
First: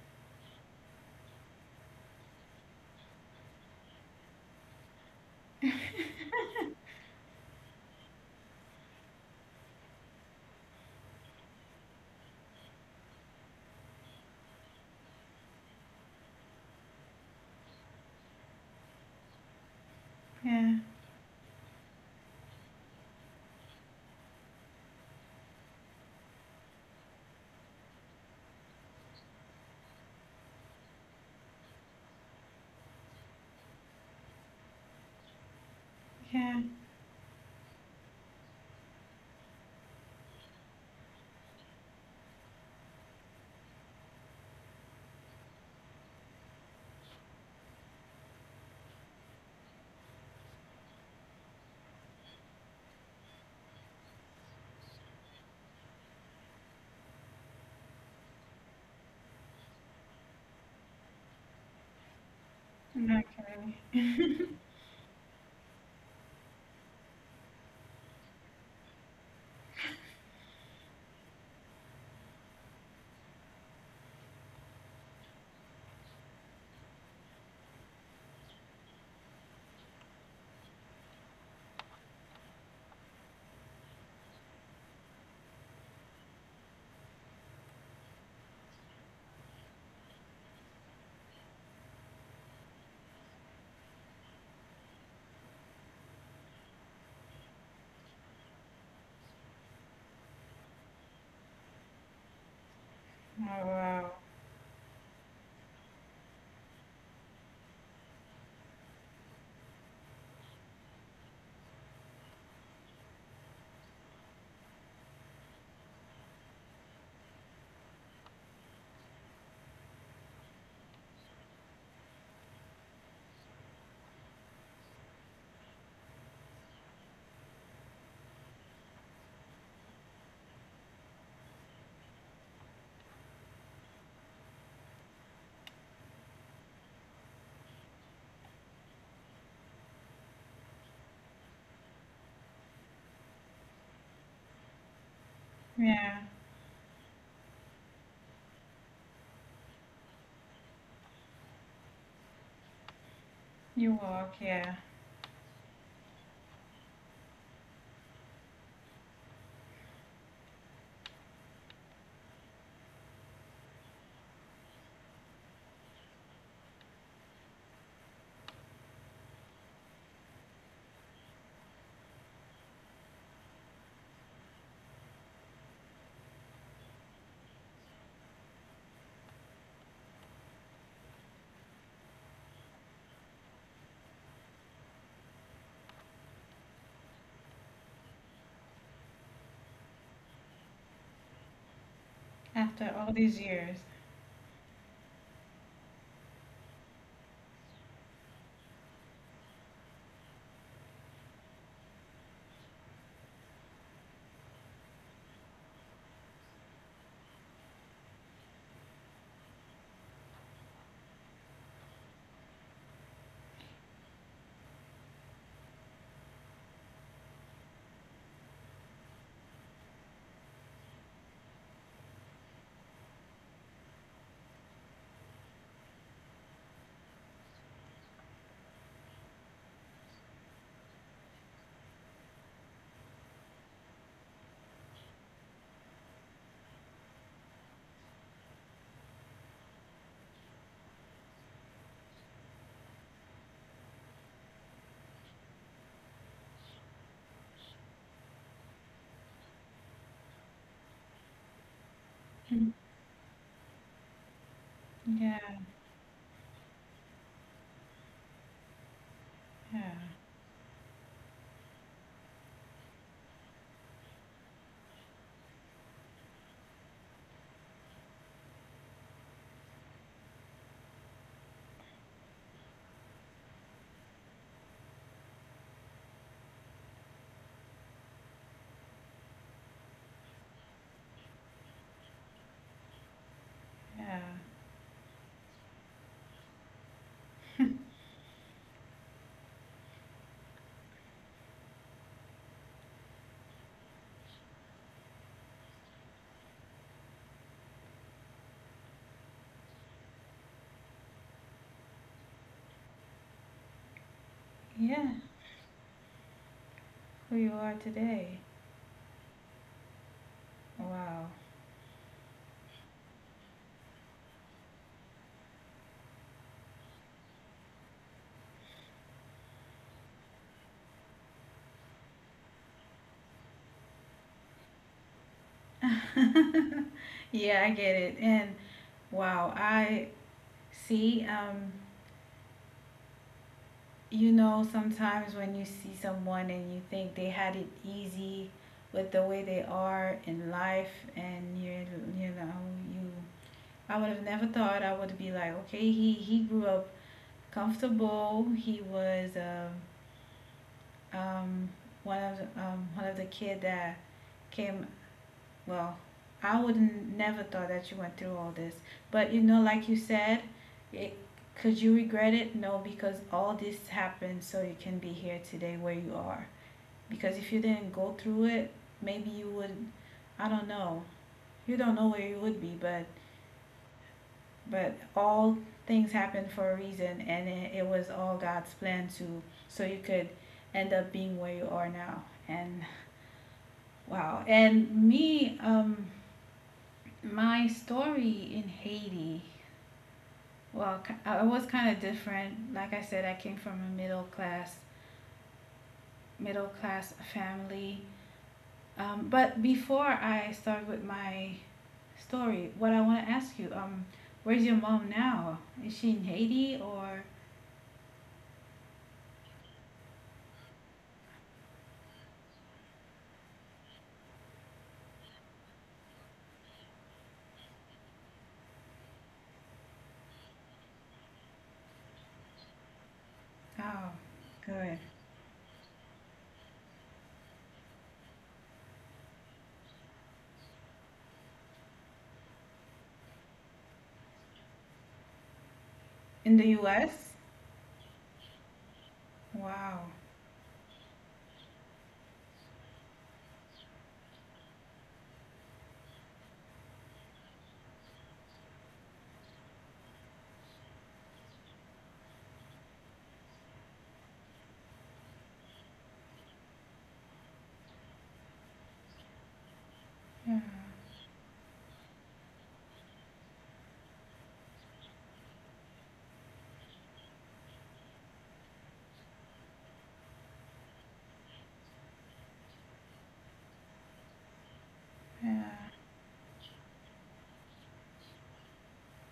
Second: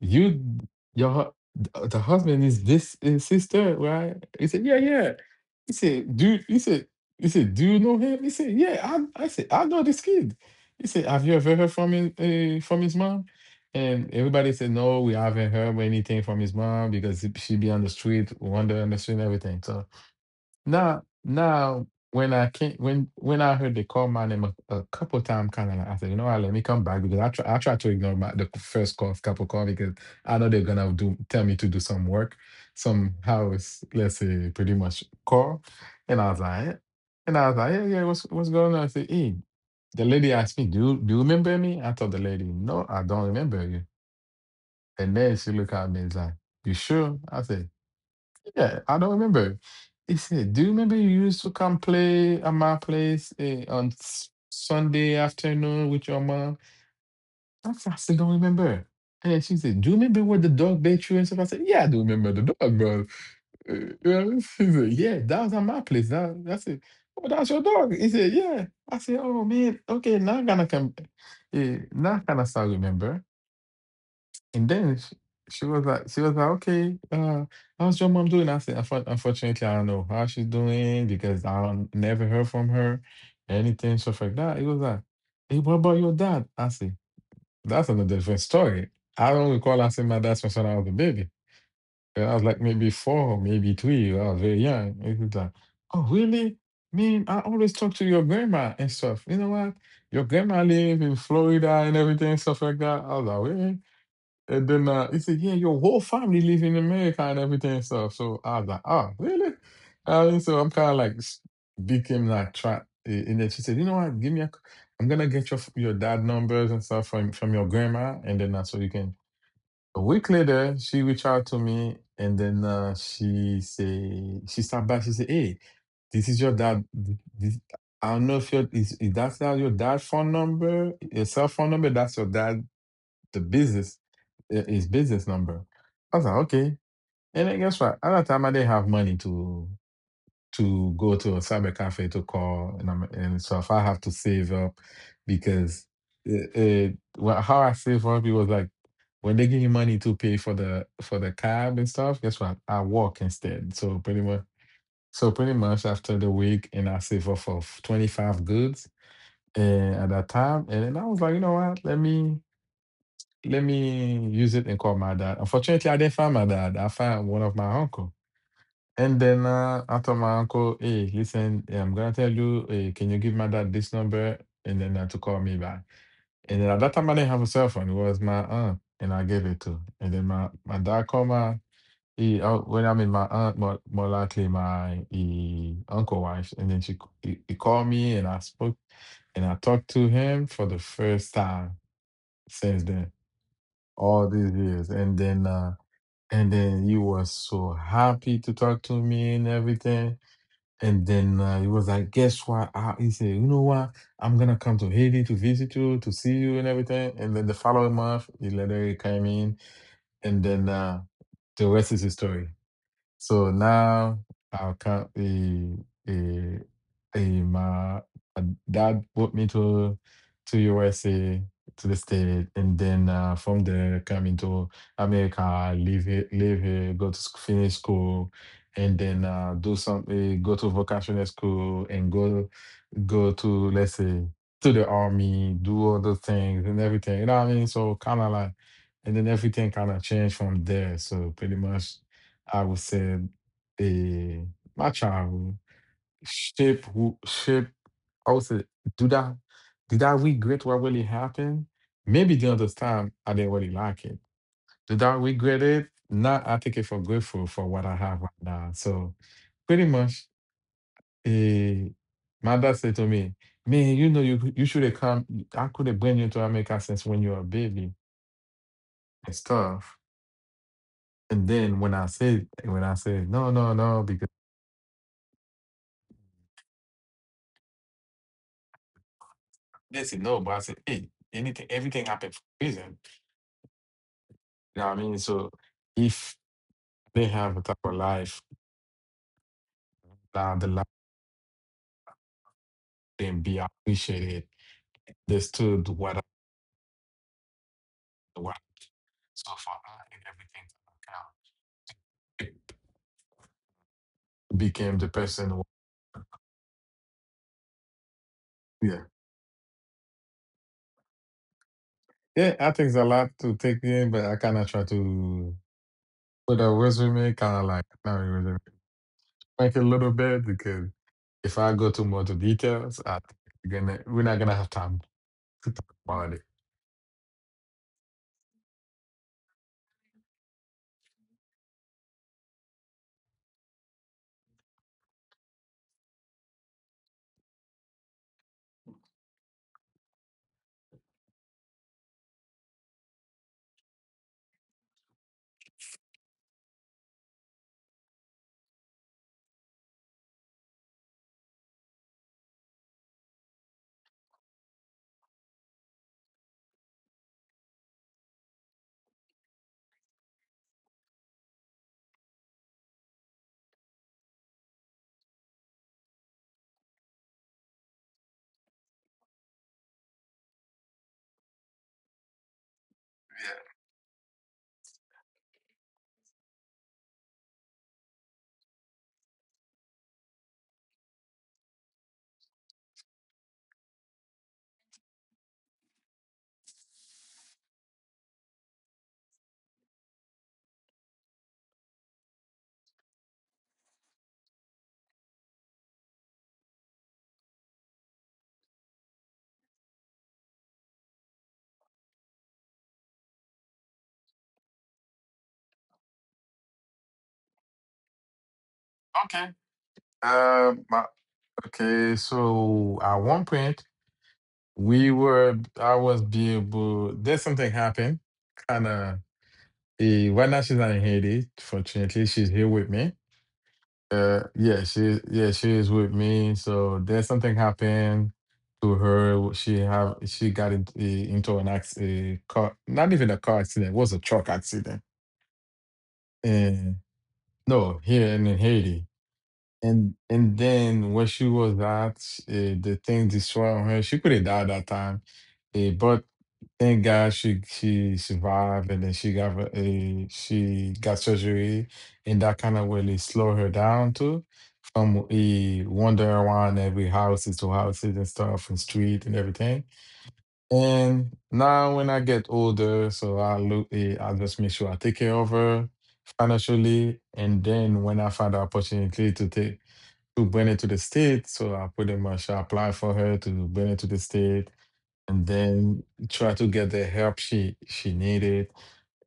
B: You, your, hu- th- the husband is this his sister, right?" He said, "Yeah, yeah." He said, "Dude," he said, "Do you know him?" He said, "Yeah. I said, I know this kid." He said, "Have you ever heard from his mom?" And everybody said, "No, we haven't heard anything from his mom because she be on the street, wander on the street and everything." So
A: yeah,
B: now, when I came, when I heard they call my name a couple times, kind of like I said, you know what, let me come back because I try to ignore my the first call, couple call because I know they're gonna do tell me to do some work, some house, let's say, pretty much call, and I was
A: yeah.
B: like, eh. And I was like, yeah, yeah, what's going on? I said, hey, the lady asked me, do you remember me? I told the lady, no, I don't remember you, and then she looked at me and was like, you sure? I said. Yeah, I don't remember. He said, "Do you remember you used to come play at my place on Sunday afternoon with your mom?" I said, I still don't remember. And then she said, "Do you remember where the dog bit you and stuff?" I said, "Yeah, I do remember the dog, bro." You know [laughs] what I mean? [laughs]
A: Okay. [laughs]
B: She said, "Yeah, that was at my place. That's it. Oh, that's your dog." He said, "Yeah." I said, "Oh man, okay, now I'm gonna come. Yeah, now I kinda start remember." And then she was like, okay, how's your mom doing? I said, "Unfortunately, I don't know how she's doing because I don't, never heard from her, anything, stuff like that." It was like, "Hey, what about your dad?" I said, "That's another different story. I don't recall I asking my dad since when I was a baby. When I was like maybe four, maybe three. I was very young." It was like, "Oh, really? Man, I always talk to your grandma and stuff. You know what?" Your grandma live in Florida and everything, stuff like that. I was like,
A: Oh
B: "Really?"
A: wow.
B: And then he said, "Yeah, your whole family live in America and everything and stuff." So I was like, "Oh, really?" And so I'm kind of like became like trapped. And then she said, "You know what? Give me a. c- I'm gonna get your your dad numbers and stuff from your grandma, and then so you can." A week later, she reached out to me, and then she say she stopped back. She said, "Hey, this is your dad. This, I don't know if your is that's not your dad's phone number, your cell phone number. That's your dad the business his business number. I was like, okay. And then guess what? At that time, I didn't have money to go to a cyber cafe to call, and so if I have to save up because
A: Yeah,
B: how I save up it was like when they give you money to pay for the cab and stuff. Guess what? I walk instead. So
A: you
B: pretty
A: walk.
B: much,
A: Yeah.
B: after the week, and I save up for 25 goods. And at that time, and then I was like, you know what? Let me use it and call my dad. Unfortunately, I didn't find my dad. I found one of my uncle. And then I told my uncle, hey, listen, I'm gonna tell you, hey, can you give my dad this number and then to call me back. And then at that time I didn't have a cell phone. It was my aunt, and I gave it to. And then my dad called my he, when I mean my aunt, more likely my he uncle wife. And then she he called me and I spoke and I talked to him for the first time since
A: After
B: then
A: all these years.
B: all these years and then you were so happy to talk to me and everything and then he was like guess what he said you know what I'm gonna come to Haiti to visit you to see you and everything and then the following month he later came in and then the rest is the story so now I can't. Eh, my uh, dad brought me to USA to the state, and then from there come into America, I live here, go to finish school, and then do some go to vocational school and go to let's say to the army, do other things and everything. You know what I mean? So kind of like, and then everything kind of changed from there. So pretty much, I would say, eh, my childhood shape who shape. I would say, do that. Did I regret what really happened? Maybe the other time I didn't really like it. Did I
A: Yeah,
B: regret it? Not. I take it for grateful for what I have right now. So
A: yeah,
B: pretty much Eh, my dad said to me, "Man, you know, you should have come. I could have bring you to America since when you were a baby and stuff." And then when I said, "No, no, no," because they said no, but I said, "Hey, anything, everything happened for a reason."
A: yeah,
B: You know what I mean? So if they have a type of life, now the life can be appreciated. They stood what I, what so far and everything count. Became
A: yeah.
B: the person. Who-
A: Who you are today.
B: Yeah,
A: Wow.
B: yeah. I think it's a lot to take in, but I kind of try to. With a resume, kind of like not a resume, like a little bit because if I go too much details, I think we're not gonna have time to talk about it.
A: [laughs] Yeah, I get it. And wow, I see. You know, sometimes when you see someone and you think they had it easy with the way they are in life, and you know you, I would have never thought. I would be like, okay, he grew up comfortable. He was um, one of the kid that came Well, I would never thought that you went through all this. But you know, like you said, it, could you regret it? No, because all this happened so you can be here today where you are. Because if you didn't go through it, maybe you would, I don't know. You don't know where you would be, but all things happen for a reason, and it was all God's plan, to so you could end up being where you are now. And wow, and me, my story in Haiti, well, it was kind of different. Like I said, I came from a middle class family. But before I start with my story, what I want to ask you, where's your mom now? Is she in Haiti or?
B: Okay. Um. uh, Okay. So at one point I was be able. There's something happened. Kind of. Right now she's not in Haiti. Fortunately, she's here with me.
A: Oh, good.
B: Yeah she is with me. So there's something happened to her. She have she got into an acc a car, not even a car accident. It was a truck accident.
A: In the
B: And
A: U.S.
B: no, here in Haiti.
A: Wow.
B: And then when she was at the thing destroyed on her. She could have died that time, but thank God she survived, and then she got surgery, and that kind of really slowed her down too, from wandering around every houses to houses and stuff and street and everything.
A: Yeah,
B: And now when I get older, so I look, I just make sure I take care of her financially, and then when I find the opportunity to take to bring it to the state. So I pretty much applied for her to bring it to the state and
A: yeah,
B: then try to get the help she needed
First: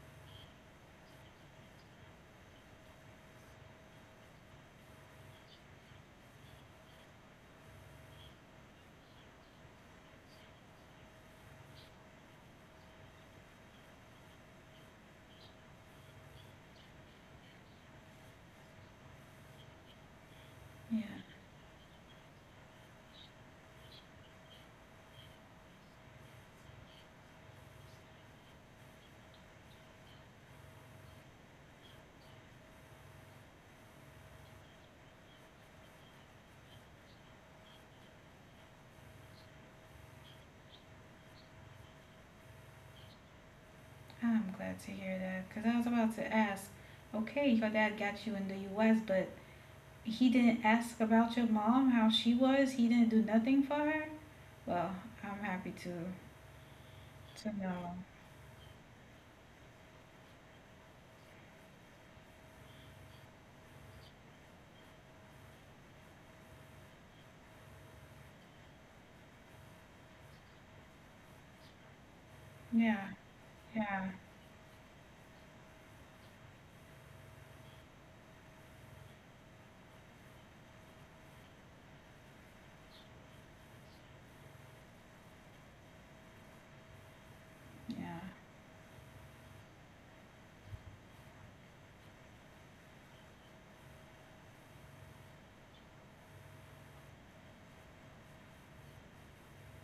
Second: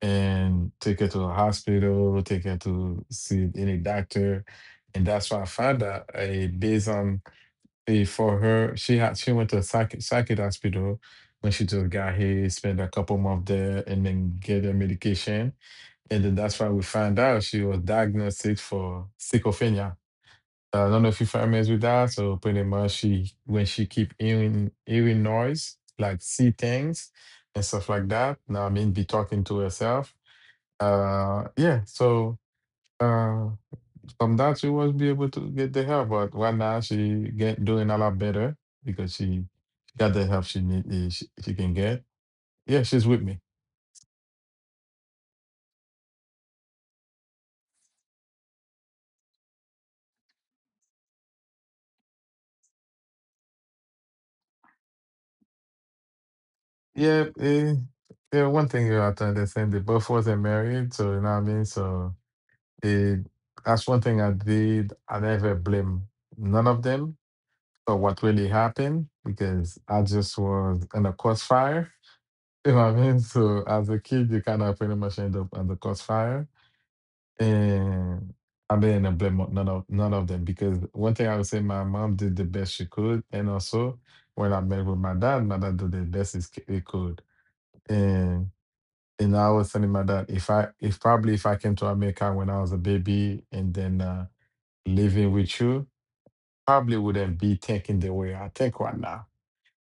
B: and take her to a hospital, take her to see any doctor. And that's why I found out based on for her, she went to a psychic, psychic hospital when she just got here, spent a couple months there, and then get her medication. And then that's why we found out she was diagnosed for schizophrenia. I
A: yeah.
B: don't know if you're familiar with that. So pretty much she when she keep hearing noise, like see things and stuff like that. Now I mean be talking to herself. Uh yeah, so uh from that she was be able to get the help, but right now she get doing a lot better because she got the help she need. She can get. Yeah, she's with me.
A: I'm glad to hear that because I was about to ask. Okay, your dad got you in the U.S., but he didn't ask about your mom, how she was. He didn't do nothing for her. Well, I'm happy to
B: Yeah, eh,
A: know.
B: yeah, one thing I understand they both wasn't married, so you know what I mean? So It, that's one thing I did. I never blame none of them for what really happened because I just was in a crossfire. [laughs] You know what I
A: Yeah,
B: mean? So as a
A: yeah,
B: kid, you kind of pretty much end up on the crossfire, and I didn't blame none of them because one thing I would say, my mom did the best she could, and also when I met with my dad did the best he could,
A: yeah,
B: and and I was telling my dad if I if probably if I came to America when I was a baby and then living with you probably wouldn't be thinking the way I think right now.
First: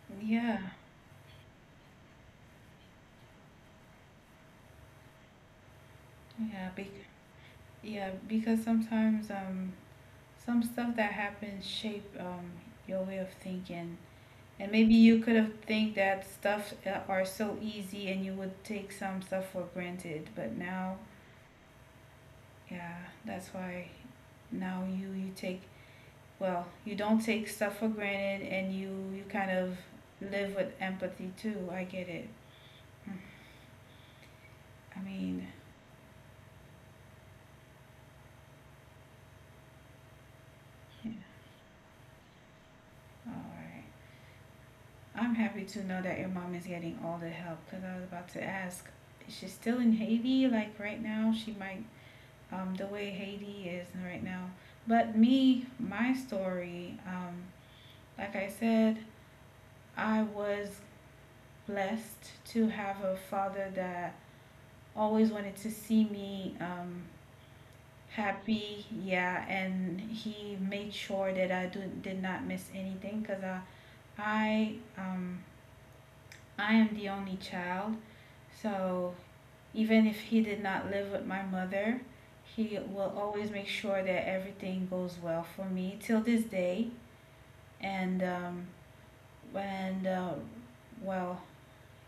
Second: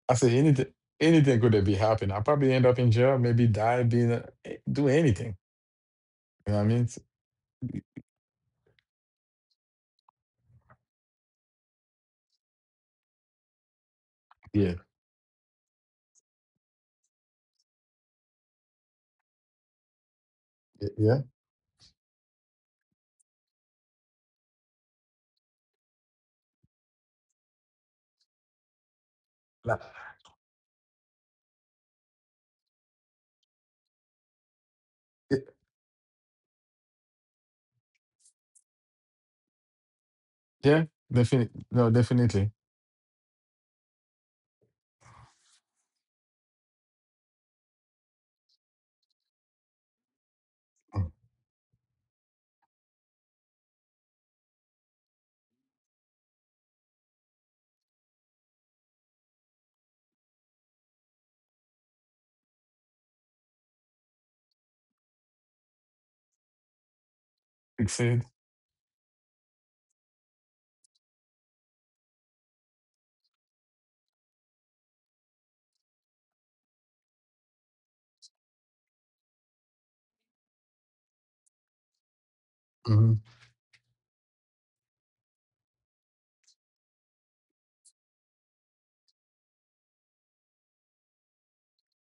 B: I say
A: yeah,
B: anything, anything could have be happening. I probably end up in jail, maybe die, being a, do anything. You know what I
A: yeah.
B: mean? So,
A: Yeah, because sometimes some stuff that happens shape, your way of thinking, and
B: yeah,
A: maybe you could have think that stuff, are so easy, and you would take some stuff for granted. But now,
B: yeah.
A: yeah, that's why now you take, well, you don't take stuff for granted, and you kind of
B: Like,
A: live with empathy too. I get it. Mm. I
B: y-
A: mean,
B: yeah.
A: yeah,
B: Definitely, no, definitely.
A: all right. I'm happy to know that your mom is getting all the help because I was about to ask. Is she still in Haiti? Like right now, she might, the way Haiti is right now. But me, my story, like I said, I was blessed to have a father that always wanted to see me,
B: Succeed.
A: happy, yeah. And he made sure that did not miss anything, because i um I am the only child. So even if he did not live with my mother, he will
B: Hmm.
A: always make sure that everything goes well for me till this day. And and uh, well,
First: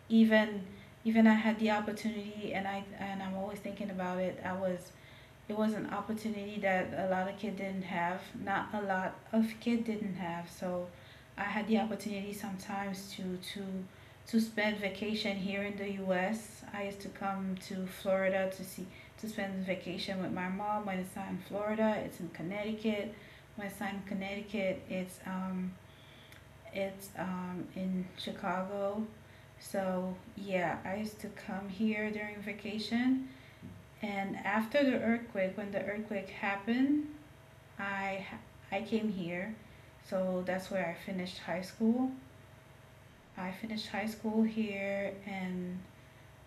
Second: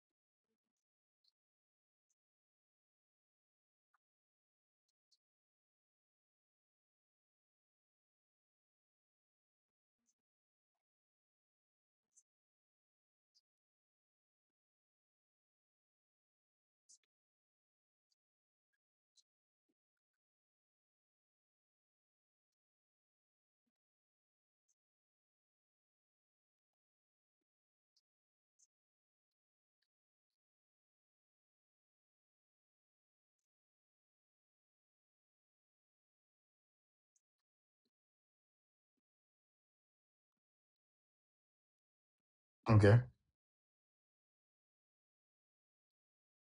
A: even even I had the opportunity, and I and I'm always thinking about it. I was It was an opportunity that a lot of kids didn't have. Not a lot of kids didn't have. So I had the opportunity sometimes to to spend vacation here in the U.S. I used to come to Florida to see, to spend vacation with my mom. When it's not in Florida, it's in Connecticut. When it's not in Connecticut, it's in Chicago. So yeah, I used to come here during vacation, and when the earthquake happened, I I came here. So that's where I finished high school.
B: Okay.
A: I finished high school here, and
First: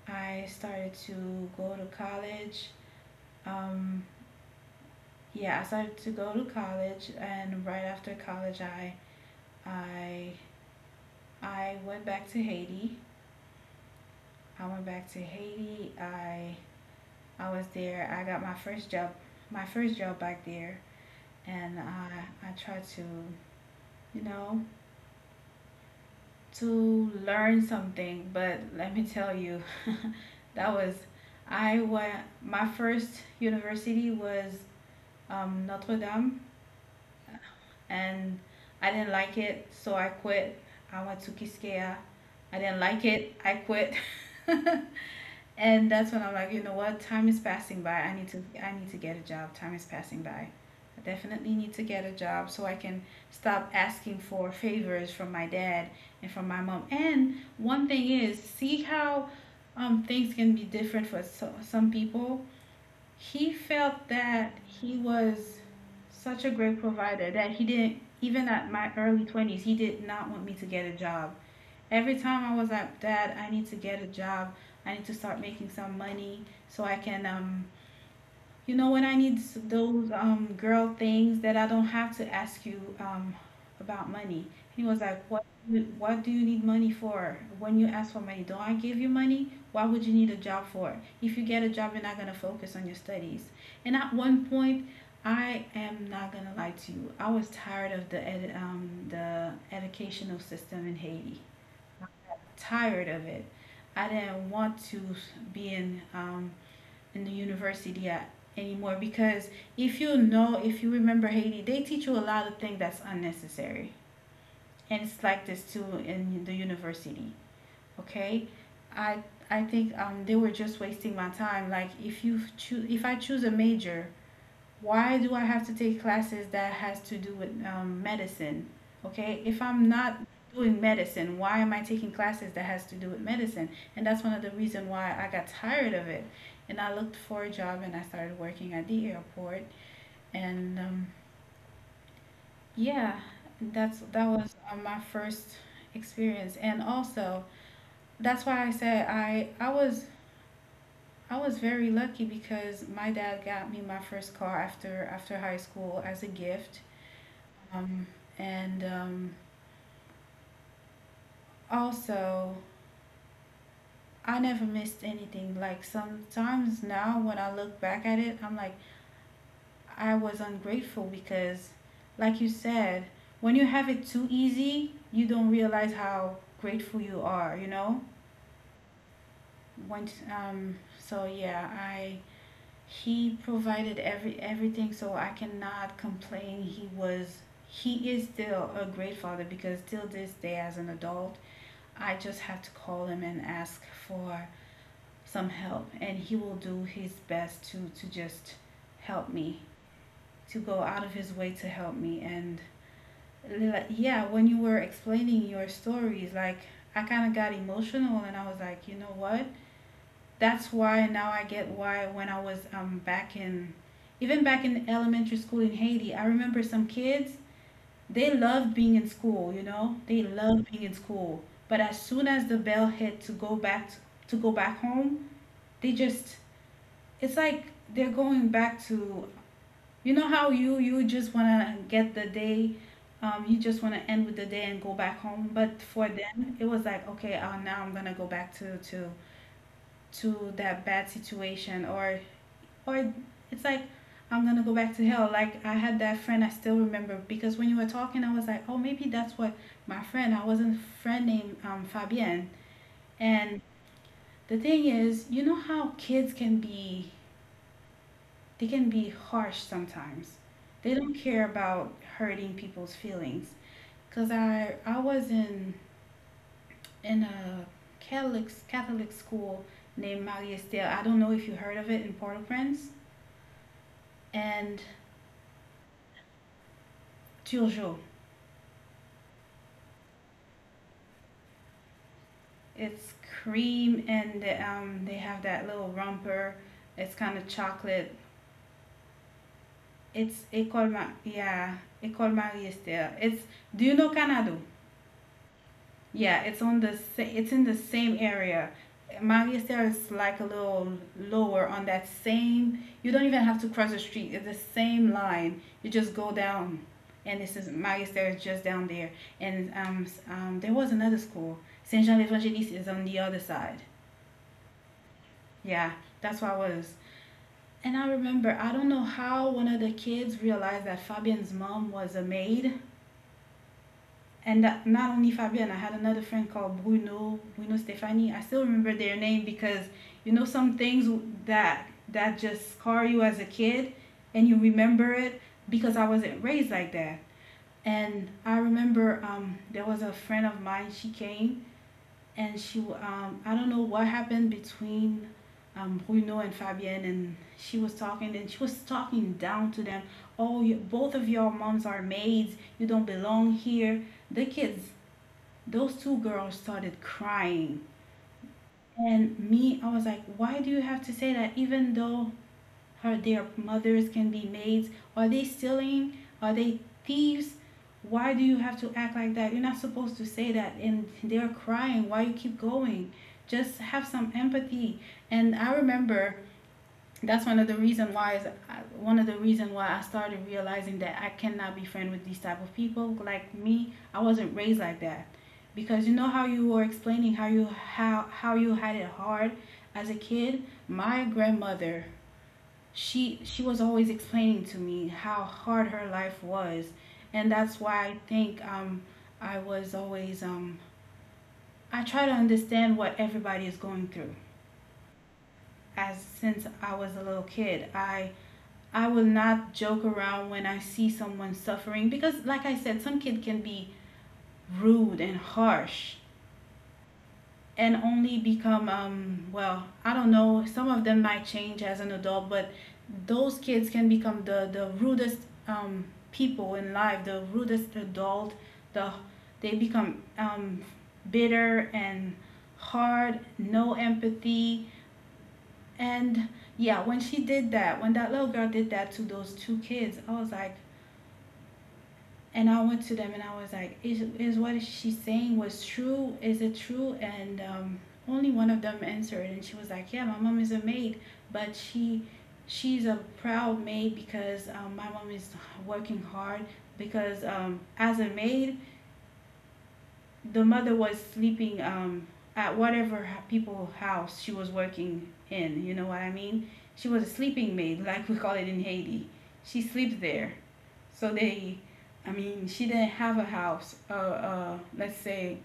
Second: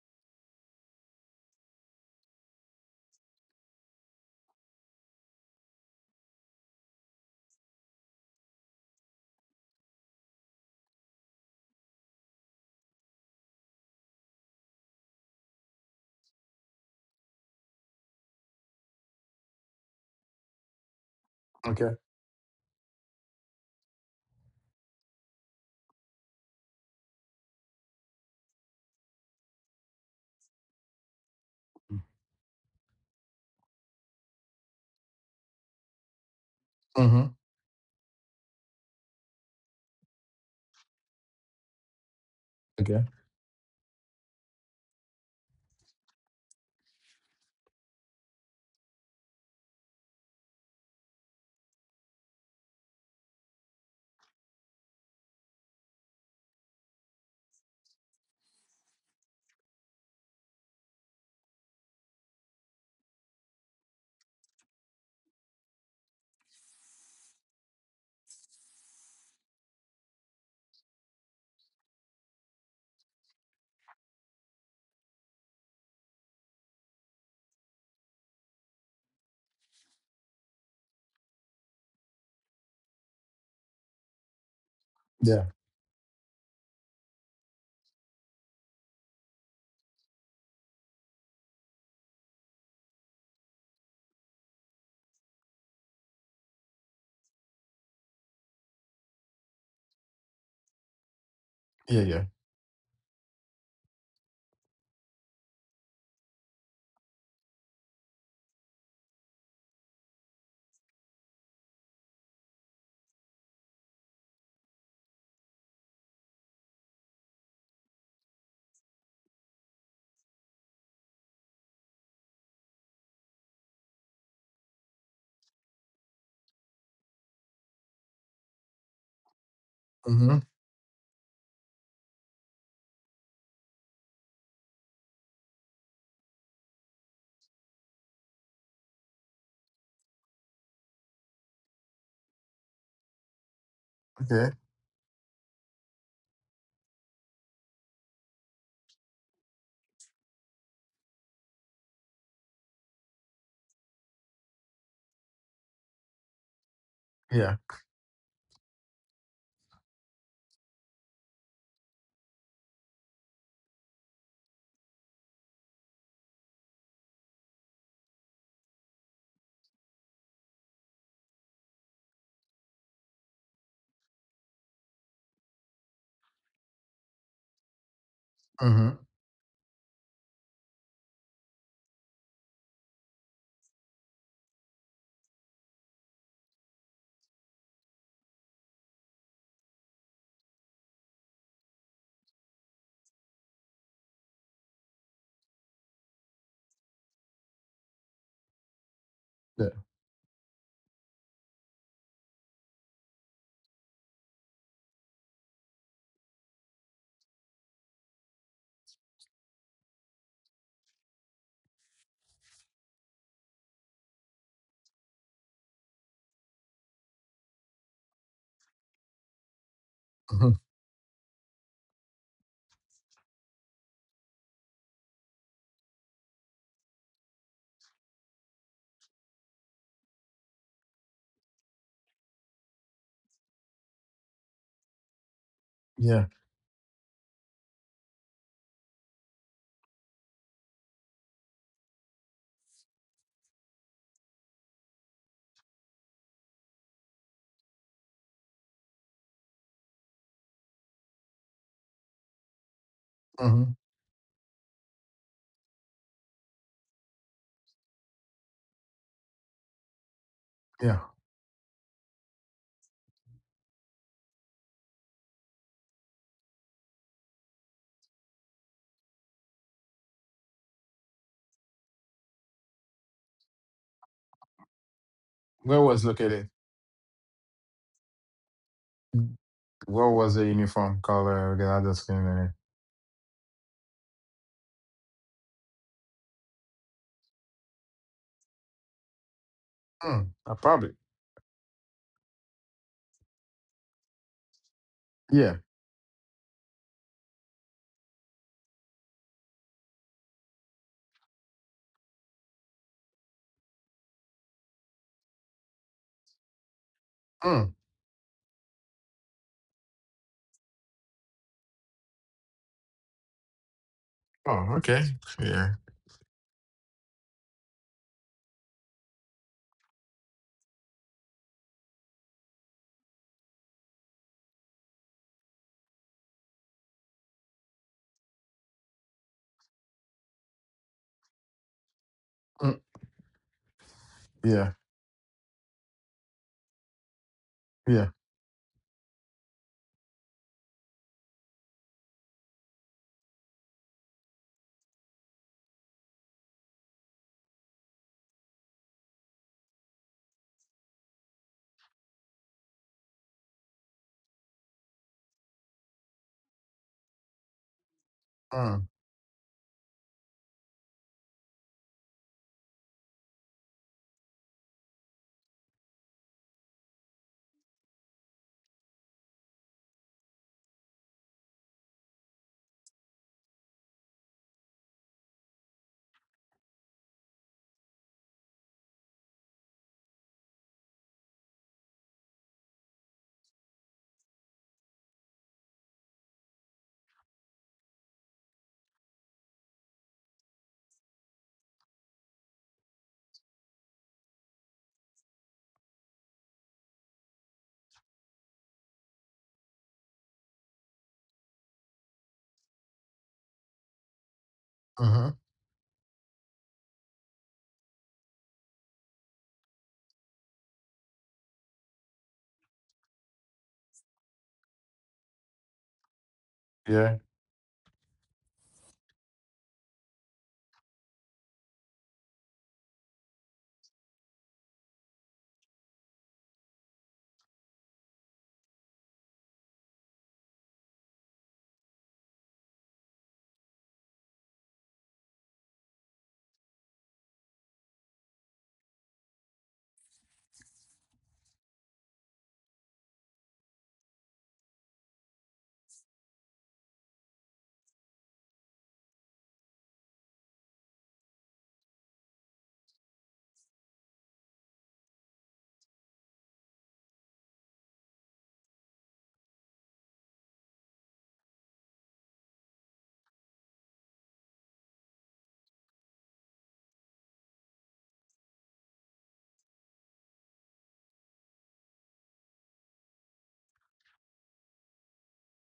A: I started to go to college. Um, yeah, I started to go to college, and right after college, I I went back to Haiti. I went back to Haiti. I was there. I got my first job, back there, and
B: Okay.
A: I tried to, you know, to learn something. But let me tell you, [laughs] that was, I went, my first university was, Notre Dame,
B: Mm-hmm.
A: and I didn't like it, so I quit. I went to Kiskeya. I didn't like
B: Okay.
A: it, I quit. [laughs] And that's when I'm like, you know what? Time is passing by. I need to get a job. Time is passing by. I definitely need to get a job so I can stop asking for favors from my dad and from my mom. And one thing is, see how, things can be different for some people. He felt that he was such a great provider that he didn't even, at my early 20s, he did not want me to get a job. Every time I was like, Dad, I need to get a job. I need to start making some money so I can, you know, when I need those, girl things, that I don't have to ask you, about money. He was like, what,
B: Yeah.
A: do you need money for? When you ask for money, don't I give you money? Why would you need a job for? If you get a job, you're not going to focus on your studies. And at one point, I am not gonna lie to you. I was tired of the educational system in Haiti,
B: Yeah. Yeah.
A: tired of it. I didn't want to be in the university at, anymore because if you know, if you remember Haiti, they teach you a lot of things that's unnecessary, and it's like this too in the university. Okay, I I think they were just wasting my time. Like if you choose, if I choose a major, why do I have to take classes that has to do with medicine? Okay, if I'm not
B: Mm-hmm.
A: doing medicine, why am I taking classes that has to do with medicine? And that's one of the reason why I got tired of it. And I looked for a job and I started working at the airport. And yeah, that's that
B: Okay.
A: was uh, my first experience. And also, that's why I said I was very lucky because my dad got me my first car after high school as a gift.
B: Yeah.
A: Um, and also, I never missed anything. Like sometimes now, when I look back at it, I'm like, I was ungrateful because, like you said, when you have it too easy, you don't realize how grateful you are.
B: Mm-hmm.
A: When so yeah, I he provided everything, so I cannot complain. He was he is still a great father because till this day, as an adult, I just have to call him and ask for some help, and he will do his best to just help me,
B: Yeah.
A: to go out of his way to help me. And yeah, when you were explaining your stories, like I kind of got emotional, and I was like, you know what? That's why now I get why when I was back in, even back in elementary school in Haiti, I remember some kids they love being in school, you know? They
B: Mm-hmm.
A: love being in school. But as soon as the bell hit to go back home, they just it's like they're going back to, you know how you you just want to get the day you just want to end with the day and go back home, but for
B: Yeah.
A: them it was like, okay, now I'm gonna go back to to that bad situation, or it's like I'm gonna go back to hell. Like I had that friend I still remember because when you were talking, I was like, oh, maybe that's what my friend. I wasn't friend named Fabienne. And
B: Mm-hmm.
A: the thing is, you know how kids can be, they can be harsh sometimes. They
B: Yeah.
A: don't care about hurting people's feelings. Cause I was in a Catholic school named Marie Estelle. I don't know if you heard of it in Port-au-Prince and
B: Where was located?
A: Turgot.
B: What was the uniform color? Again, I just can't remember.
A: It's cream and they have that little romper. It's kind of chocolate.
B: Hmm. I probably.
A: Yeah, Ecole Marie Estelle. It's do you know Canado?
B: Yeah.
A: Yeah, it's on the it's in the same area. Marie Estelle is like a little lower on that same. You don't even have to cross the street. It's the same line. You just go down, and this is
B: Mm.
A: Marie Estelle is just down there. And there was another school. Saint Jean l'Evangelist is on the other side.
B: Oh, okay. Yeah.
A: Yeah, that's where I was. And I remember, I don't know how one of the kids realized that Fabian's mom was a maid. And that not only Fabian, I had another friend called Bruno, Bruno Stefani. I still remember their name because you know some things that just
B: Mm.
A: scar you as a kid and you
B: Yeah.
A: remember it because I wasn't raised like that.
B: Yeah.
A: And I remember there was a friend of mine, she came and she I don't know what happened between Bruno and Fabienne, and she was talking and she was talking down to them. Oh, you, both of your moms are maids. You don't belong here. The kids, those two girls started crying.
B: Mm.
A: And me, I was like, why do you have to say that, even though are their mothers can be maids? Are they stealing? Are they thieves? Why do you have to act like that? You're not supposed to say that. And they're crying. Why you keep going? Just have some empathy. And I remember that's one of the reason why is one of the reason why I started realizing that I cannot be friend with these type of people. Like me, I wasn't raised like that. Because you know how you were explaining how you how you had it hard as a kid. My grandmother she was always explaining to me how hard her life was, and that's why I think I was always I try to understand what everybody is going through,
B: Huh.
A: as since I was a little kid, I will not joke around when I see someone suffering, because like I said some kid can be rude and harsh,
B: Yeah.
A: and only become well I don't know, some of them might change as an adult, but those kids can become the rudest um people in life, the rudest adult, the they become bitter and hard, no empathy. And yeah, when she did that, when that little girl did that to those two kids, I was like, and I went to them and I was like, is what she's saying was true? Is it true? And only one of them answered, and she was like, yeah, my mom is a maid, but she she's a proud maid because my mom is working hard, because as a maid, the mother was sleeping at whatever people house she was working in. You know what I mean? She was a sleeping maid, like we call it in Haiti. She sleeps there, so they, I mean, she didn't have a house. Let's say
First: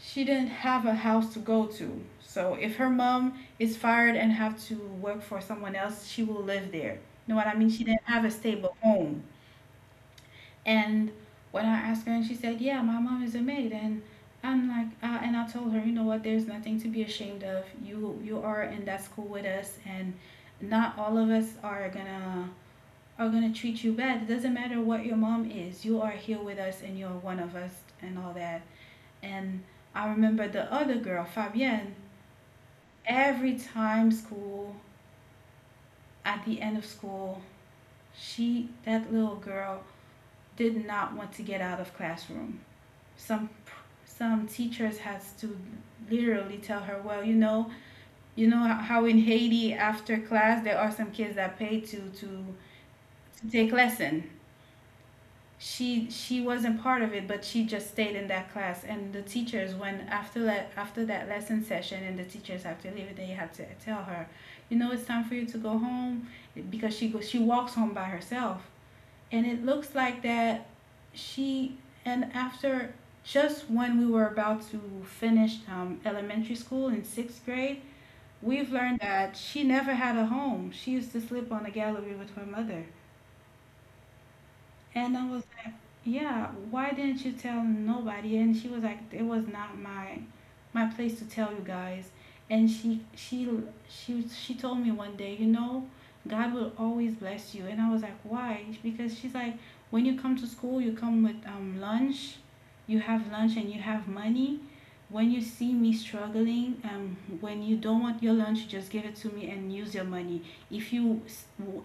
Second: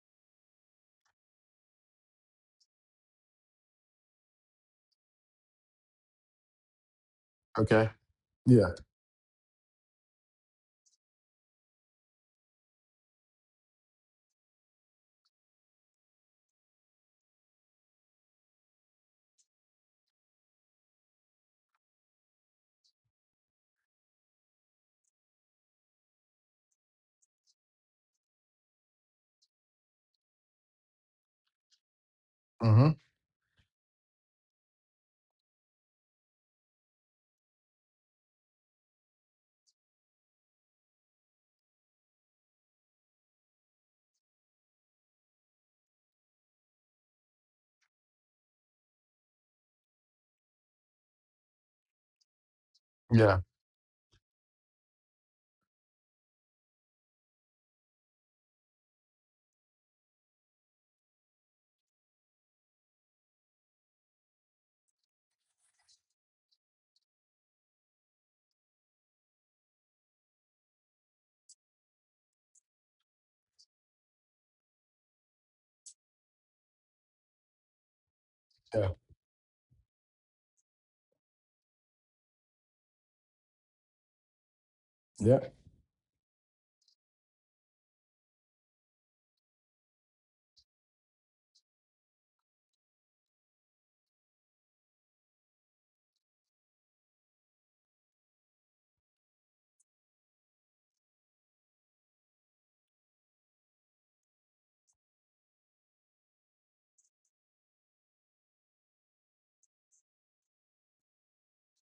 A: she didn't have a house to go to. So if her mom is fired and have to work for someone else, she will live there. You know what I mean? She
B: Okay.
A: didn't have a
B: Yeah.
A: stable home. And when I asked her, and she said, "Yeah, my mom is a maid," and I'm like, and I told her, you know what? There's nothing to be ashamed of. You are in that school with us, and not all of us are gonna are going to treat you bad. It doesn't matter what your mom is. You are here with us and you're one of us and all that. And I remember the other girl, Fabienne,
B: Mhm.
A: every time school, at the end of school, she, that little girl, did not want to get out of classroom. Some some teachers has to literally tell her, well, you know how in Haiti after class there are some kids that pay to to
B: Yeah.
A: to take lesson. She wasn't part of it, but she just stayed in that class, and the teachers, when after that lesson session and the teachers have to leave, they have to tell her, you know, it's time for you to go home, because she goes she walks home by herself. And it looks like that, she and after, just when we were about to finish elementary school in sixth grade, we've
B: Yeah.
A: learned that she never had a home, she used to sleep on a gallery with her mother. And I
B: Yeah.
A: was like, yeah, why didn't you tell nobody? And she was like, it was not my my place to tell you guys. And she told me one day, you know, God will always bless you. And I was like, why? Because she's like, when you come to school, you come with lunch, you have lunch and you have money. When you see me struggling, when you don't want your lunch, just give it to me and use your money. If you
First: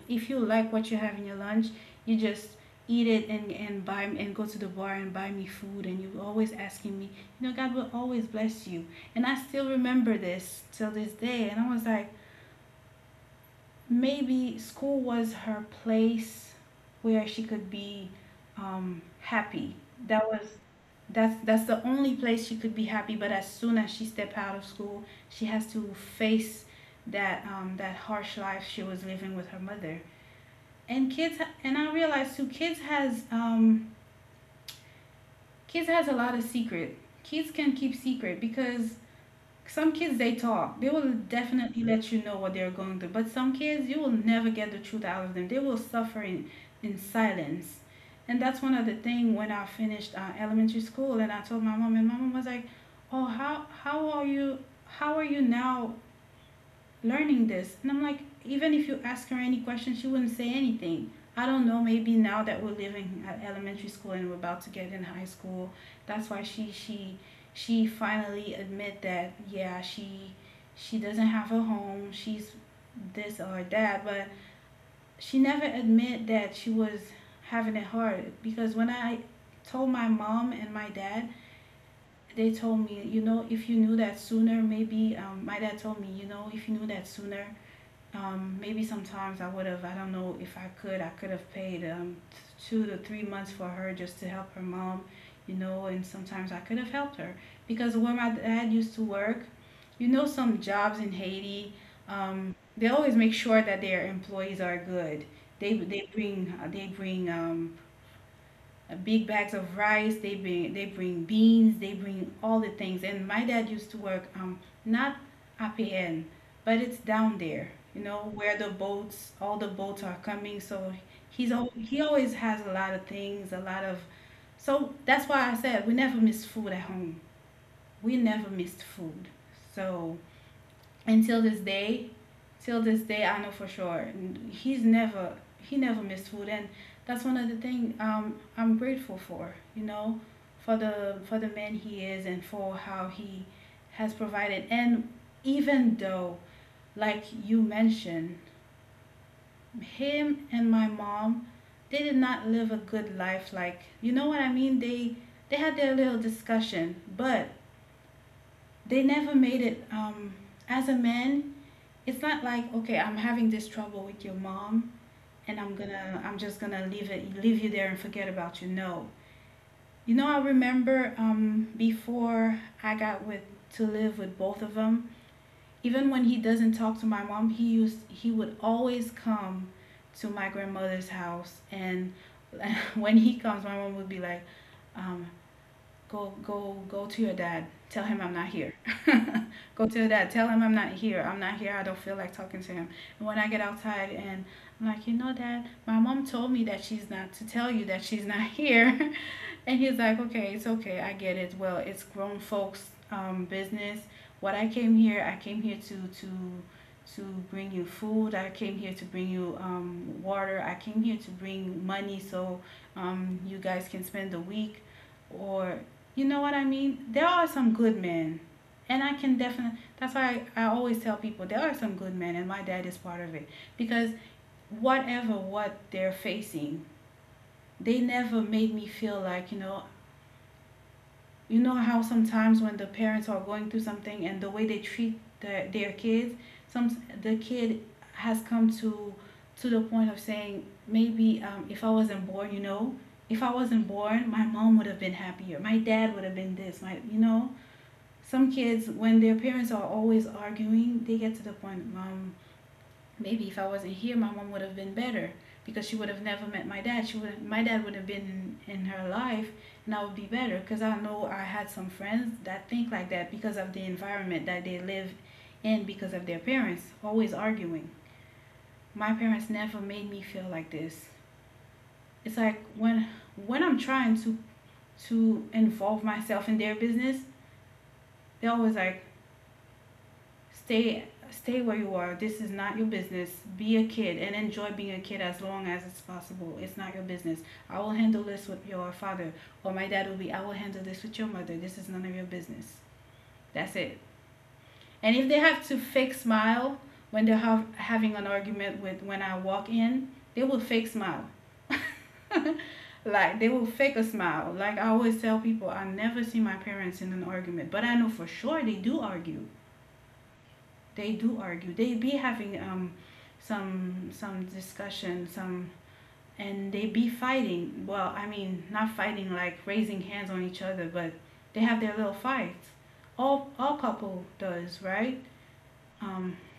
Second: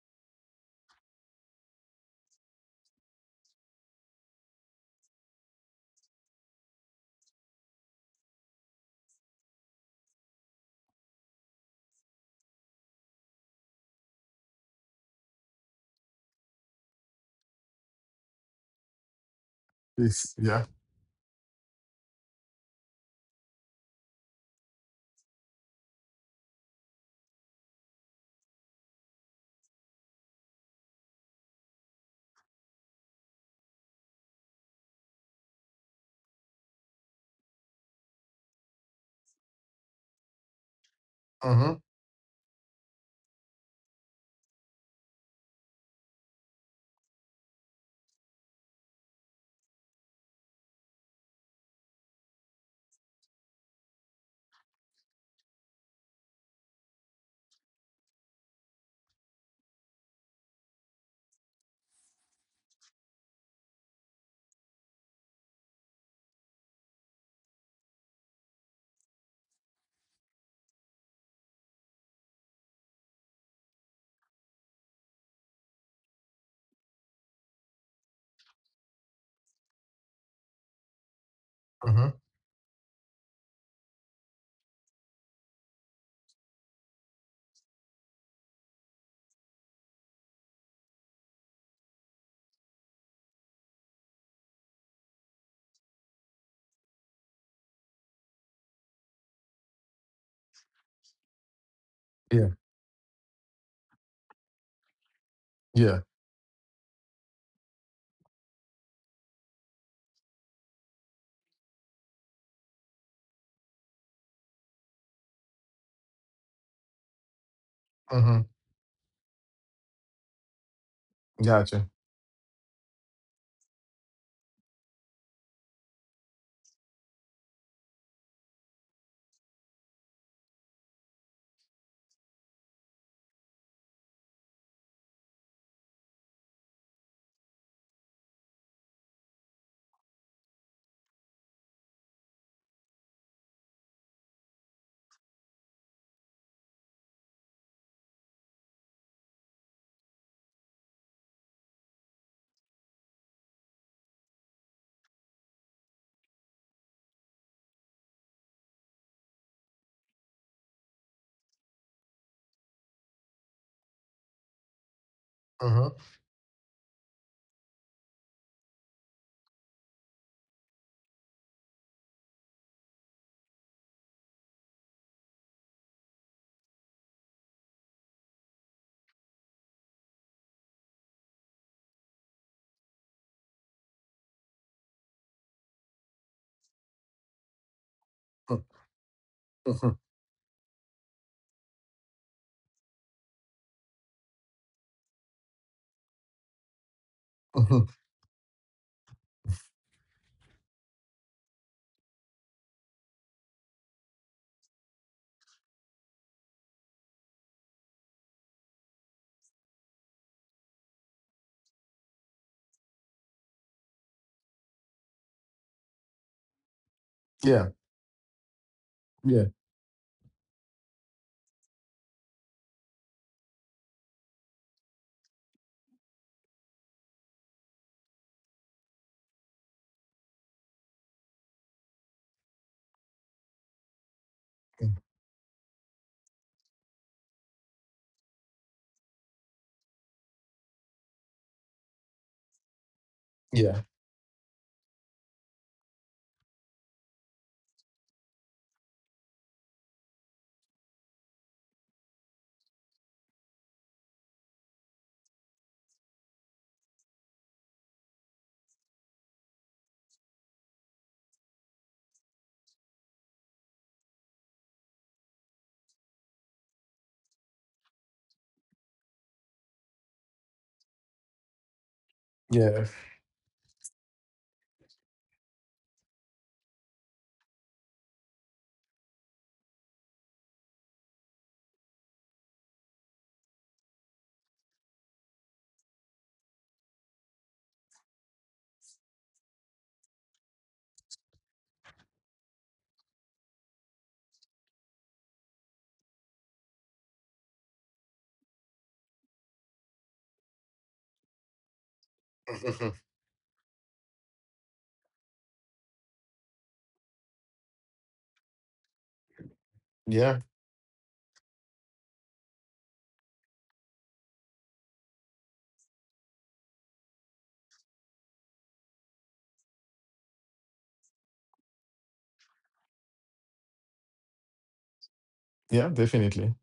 A: if you like what you have in your lunch, you just eat it and buy and go to the bar and buy me food, and you were always asking me, you know, God will always bless you. And I still remember this till this day, and I was like, maybe school was her place where she could be happy. That
B: This.
A: was
B: Yeah.
A: that's the only place she could be happy, but as soon as she stepped out of school she has to face that that harsh life she was living with her mother and kids. And I realized too, kids has a lot of secret. Kids can keep secret because some kids they talk. They will
B: Mhm.
A: definitely let you know what they're going through. But some kids you will never get the truth out of them. They will suffer in silence. And that's one of the thing when I finished elementary school and I told my mom, and my mom was like, "Oh, how are you now learning this. And I'm like, even if you ask her any question, she wouldn't say anything. I don't know, maybe now that we're living at elementary school and we're about to get in high school, that's why she finally admit that yeah, she doesn't have a home, she's this or that, but she never admit that she was having it hard because when I told my mom and my dad,
B: Mhm.
A: they told me, if you knew that sooner maybe, my dad told me, if you knew that sooner, maybe sometimes I would have, I don't know if I could have paid, 2 to 3 months for her just to help her mom, you know, and sometimes I could have helped her. Because where my dad used to work, some jobs in Haiti,
B: Yeah.
A: they always make sure that their employees are good. They,
B: Yeah.
A: they bring, they bring um, uh, big bags of rice. They bring beans. They bring all the things. And my dad used to work, not APN, but it's down there. You know
B: Mhm.
A: where the boats, all the boats are coming. So he's al-
B: Gotcha.
A: he always has a lot of things, a lot of. So that's why I said we never miss food at home. We never missed food. So, and till this day, till this day I know for sure he's never he never missed food, and that's one of the things, I'm grateful for, for the man he is, and for how he has provided. And even though, like you mentioned, him and my mom, they did not live a good life, like, you know what I mean? They had their little discussion, but they never made it, as a man. It's not like, okay, I'm having this trouble with your mom, and I'm
B: Mhm.
A: gonna I'm just gonna leave you there and forget about you. No. You know, I remember, before I got with to live with both of them, even when he doesn't talk to my mom, he would always come to my grandmother's house, and [laughs] when he comes, my mom would be like, um, go go to your dad. Tell him I'm not
B: Mm.
A: here. Go
B: Mhm.
A: to that. Tell him I'm not here. I'm not here. I don't feel like talking to him. And when I get outside and I'm like, you know, Dad, my mom told me that she's not, to tell
B: Mhm.
A: you that she's not [laughs] here. And he's like, okay, it's okay. I get it. Well, it's grown folks', business. What I came here to to bring you food. I came here to bring you, water. I came here to bring money, so, you guys can spend the week. Or, you know what I mean? There are
B: Yeah.
A: some good men, and I can
B: Yeah.
A: definitely. That's why, I always tell people, there are some good men, and my dad is part of it, because whatever what they're facing, they never made me feel like, you know how sometimes when the parents are going through something and the way they
B: Mm.
A: treat their kids, some, the kid has come to the point of saying, maybe, if I wasn't born, if I
B: Yeah.
A: wasn't born, my mom would have been happier. My dad would have been this. Some kids, when their parents are always arguing, they get to the point, mom, maybe if I wasn't here, my mom would have been better, because she would have never met my dad. She would, my dad would have been in her life, and I would be better, because I know I had some friends that think like that, because of the environment that they live in, because of their parents always arguing. My parents never made me feel like this. It's like
B: Yeah.
A: when I'm trying to involve myself in their business, they're always like, stay, stay where you are. This is not your business. Be a kid and enjoy being a kid as long as it's possible. It's not your business. I will handle this with your father, or my dad will be, I will handle this with your mother. This is none of your business. That's it. And if they have to fake smile when they're having an argument, with, when I walk in, they will fake smile. [laughs]
B: Mhm.
A: Like, they will fake a smile. Like, I always tell people, I never see my parents in an argument, but I know for sure they do argue.
B: Yeah.
A: They do argue. They be having, some discussion, some, and they be fighting. Well, I mean, not fighting like raising hands on each other, but they have their little fights. All couple does, right?
B: Yeah.
A: Um,
B: Definitely.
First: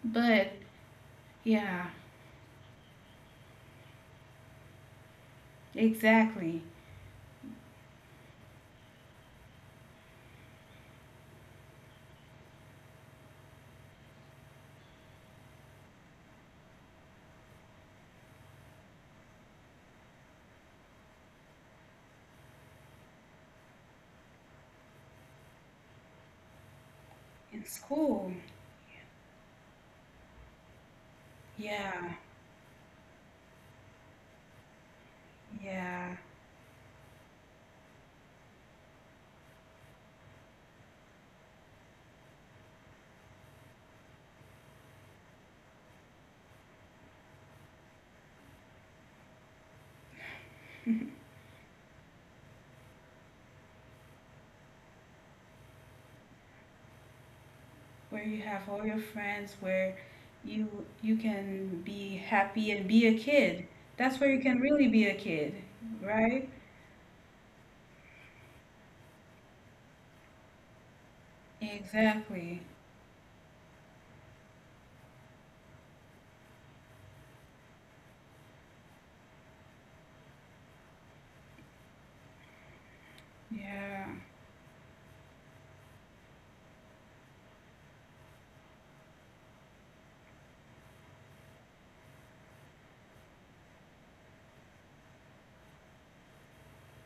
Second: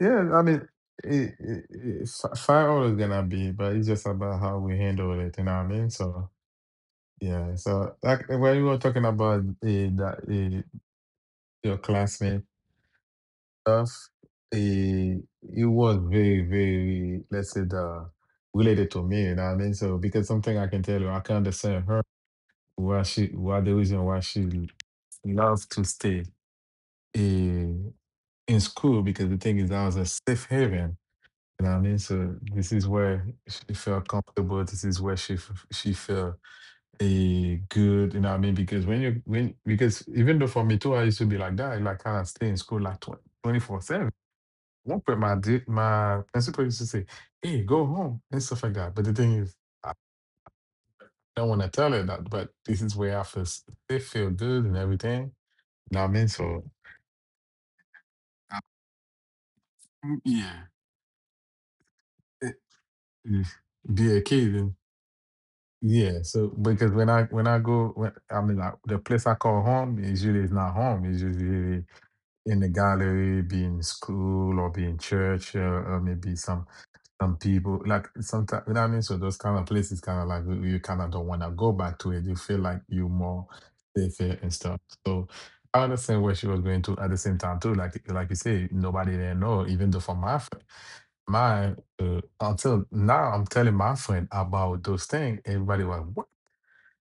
B: Yeah. I
A: but
B: mean,
A: yeah,
B: fire always gonna be, but it's just about how we handle it. You know what I mean? So.
A: exactly.
B: Yeah, so like when we were talking about that your classmate stuff. It was very, very, let's say, the, related to me. You know what I mean? So because something I can tell you, I can understand her why the reason why she loves to stay
A: In
B: in,
A: school,
B: in school because the thing is that was a safe haven. You know what I mean?
A: yeah,
B: So this is where she felt comfortable. This is where she
A: yeah,
B: felt a good. You know what I mean? Because when because even though for me too, I used to be like that. Like I stay in school like 24/7. One point my principal used to say, "Hey, go home" and stuff like that. But the thing is, I don't want to tell her that. But this is where I first they feel good and everything. You know what I mean? So
A: where you
B: I-
A: have all your friends, where
B: yeah,
A: you you can be
B: it-
A: happy and be a
B: mm,
A: kid.
B: be
A: That's
B: a
A: where you
B: kid
A: can
B: and
A: really be a kid,
B: yeah.
A: right?
B: So because when I go, when, I mean, like, the place I call home is usually is not home. It's usually in
A: Exactly.
B: the gallery, be in school or be in church, or maybe some. Some people like sometimes you know what I mean. So those kind of places, kind of like you kind of don't want to go back to it. You feel like you more
A: Yeah.
B: safe here and stuff. So I understand where she was going to at the same time too. Like you say, nobody didn't know. Even though for my friend, my until now, I'm telling my friend about those things. Everybody was what?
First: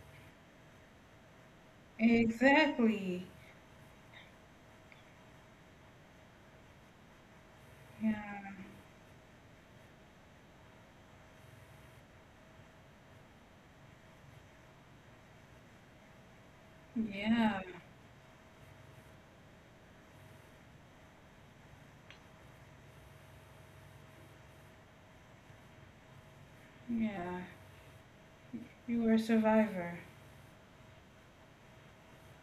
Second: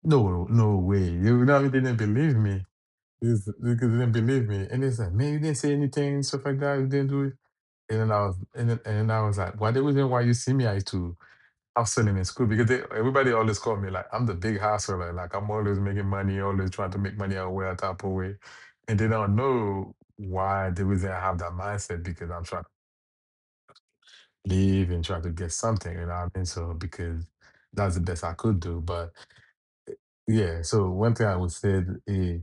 B: No, no way. You know, they didn't believe me.
A: Exactly.
B: Because they didn't believe me, and they said, "Man, you didn't say anything, stuff like that. You didn't do it." And
A: Yeah.
B: then I was, and then, and then I was like, "Why the reason why you see me I too?" Hustling in school because everybody always called me like I'm the big hustler. I'm always making money, always trying to make money out
A: Yeah.
B: of type of way. And they don't know why they reason I have that mindset because I'm trying to live and try to get something, you know what I mean? So because
A: Yeah.
B: that's the best I could do.
A: You
B: But
A: were a survivor.
B: yeah, so one thing I would say is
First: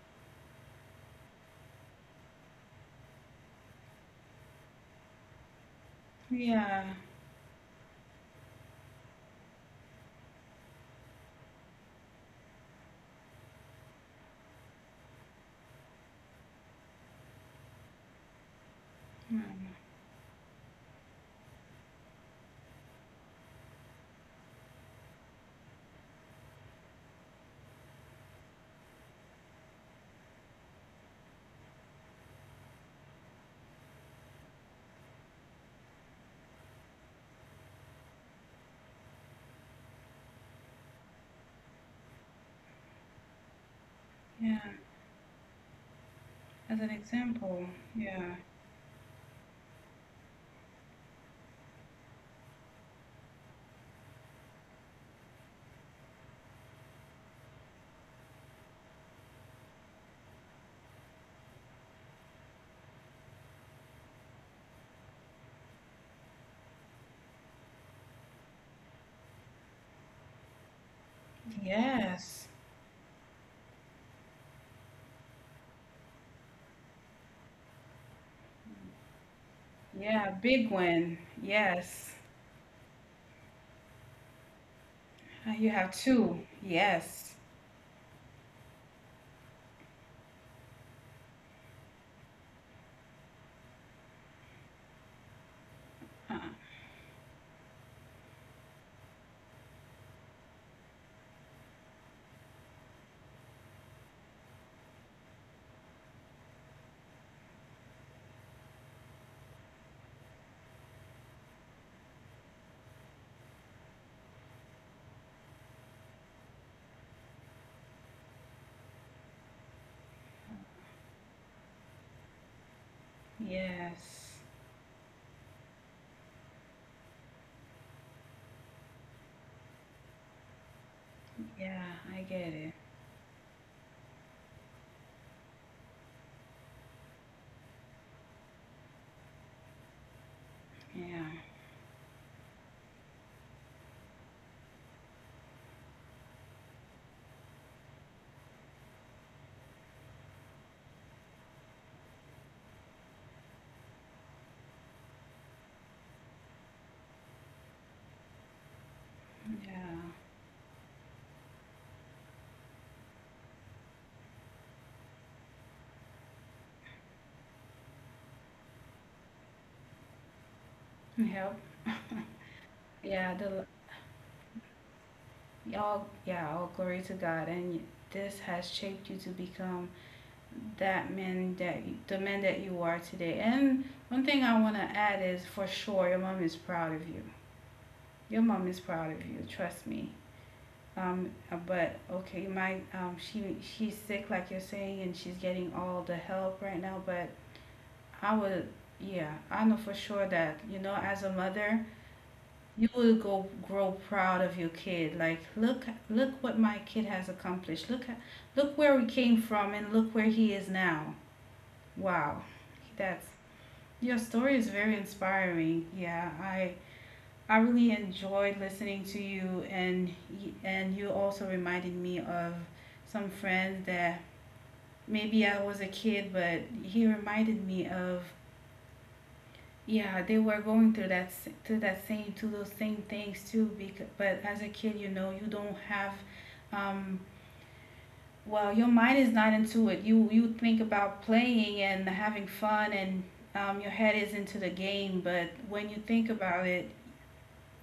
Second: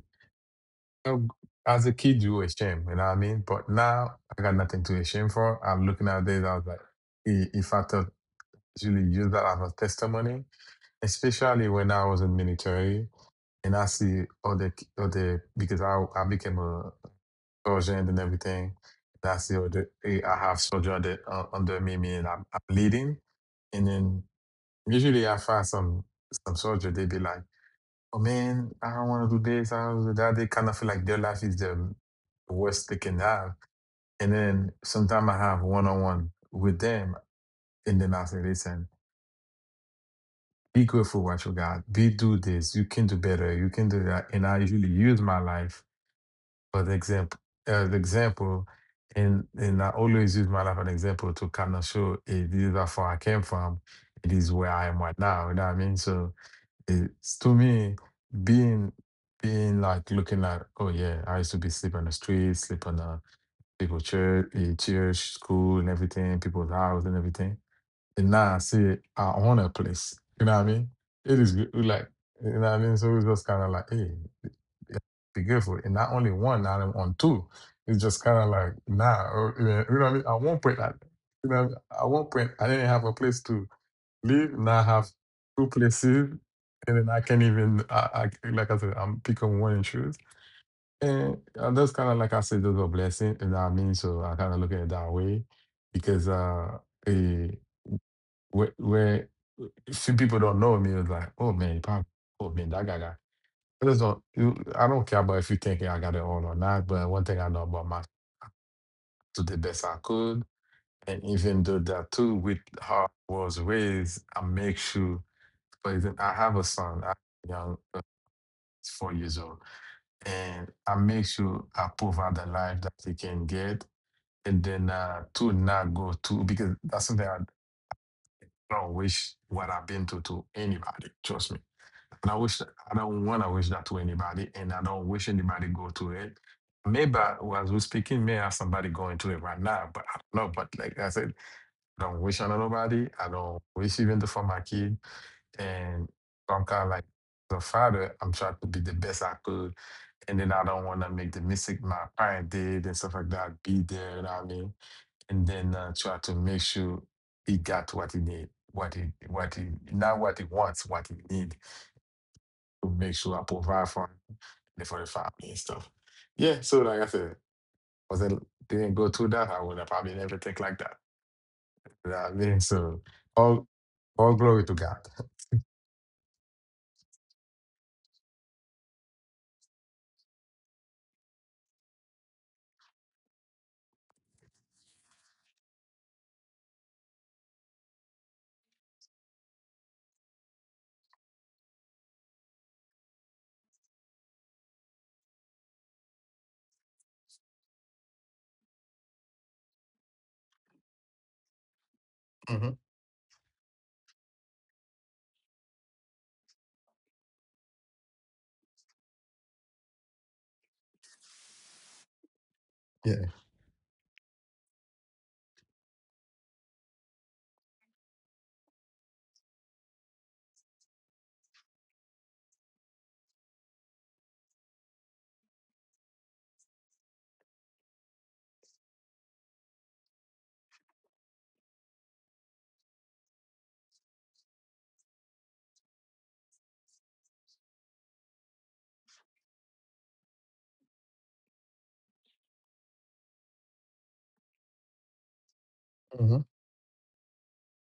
B: know, as a kid you were ashamed, you know what I mean? But now I got nothing to be ashamed for. I'm looking at this, I was like,
A: Yeah.
B: eh, if I thought really use that as a testimony, especially when I was in military and I see other because I became a sergeant and everything. And I see
A: Mm.
B: other I have soldier that under me and I'm leading, and then usually I find some soldier they be like, oh man, I don't want to do this, I don't wanna do that. They kind of feel like their life is the worst they can have, and then sometimes I have one on one with them, and then I say, listen. Be grateful what you got. Be do this. You can do better. You can do that. And I
A: Yeah.
B: usually use my life
A: As
B: for
A: an
B: the example.
A: example.
B: As
A: Yeah.
B: example, and I always use my life as an example to kind of show it is how far I came from. It is where I am right now. You know what I mean? So it's to me being being like looking at oh yeah, I used to be sleep on the street, sleep on the people church, church, school, and everything, people's house and everything and now I say I own a place. You know what I mean? It is good, like
A: Yes.
B: you know what I mean. So it's just kind of like, hey, be careful. And not only one, now I'm on two. It's just kind of like, nah, or, you know what I mean.
A: Yeah.
B: I won't
A: Big
B: print that.
A: win.
B: You know, I
A: Yes.
B: won't print. I didn't have a place to live. Now I have
A: You
B: two
A: have
B: places,
A: two.
B: and then I
A: Yes.
B: can't even. I like I said, I'm picking one and choose. And that's kind of like I said, that's a blessing. You know what I mean? So I kind of look at it that way because
A: Huh.
B: eh, where a few people don't know me. It's like, oh man, pop, oh man, that guy got. I just don't. I don't care about if you think I got it all or not. But one thing I know about my to the best I could, and even though that too with how I was raised, I make sure. For example, I have a son, I have a young, he's 4 years old, and I make sure I provide the life that he can get,
A: Yes.
B: and then to not go to because that's something I don't wish what I've been to anybody. Trust me.
A: Yeah. I
B: And I
A: get
B: wish
A: it.
B: I don't want to wish that to anybody, and I don't wish anybody go to it. As we're speaking, may have somebody going to it right now, but I don't know. But like I
A: Yeah.
B: said, I don't wish on nobody. I don't wish even for my kid. And I'm kind of like the father. I'm trying to be the best I could, and then I don't want to make the mistake my parent did and stuff like that. Be there, you know what I mean? And then try to make sure he got what he need,
A: Yeah.
B: not what he wants, what he need to make sure I provide for the family and stuff. Yeah, so like I said, was it didn't go through that, I would have probably never think like that.
A: Help.
B: You know what I mean?
A: [laughs]
B: So
A: Yeah. The
B: all all glory to God.
A: y'all. Yeah. All glory to God. And this has shaped you to become that man that the man that you are today. And one thing I want to add is, for sure, your mom is proud of you. Your mom is proud of you. Trust me. But okay, my, she's sick like you're saying, and she's getting all the help right now. But I would, yeah, I know for sure that, you know, as a mother,
B: Hmm.
A: you will go grow proud of your kid. Like, look, look what my kid has accomplished. Look, look where we came from, and look where he is now. Wow,
B: [laughs]
A: that's,
B: Yeah.
A: your story is very inspiring. Yeah, I really enjoyed listening to you, and and you also reminded me of some friends that, maybe I was a kid, but he reminded me of, yeah, they were going through that through that same, to those same things too. Because, but as a kid, you know, you don't have, um well, your mind is not into it. You think about playing and having fun, and, your head is into the game. But when you think
B: Hmm.
A: about it,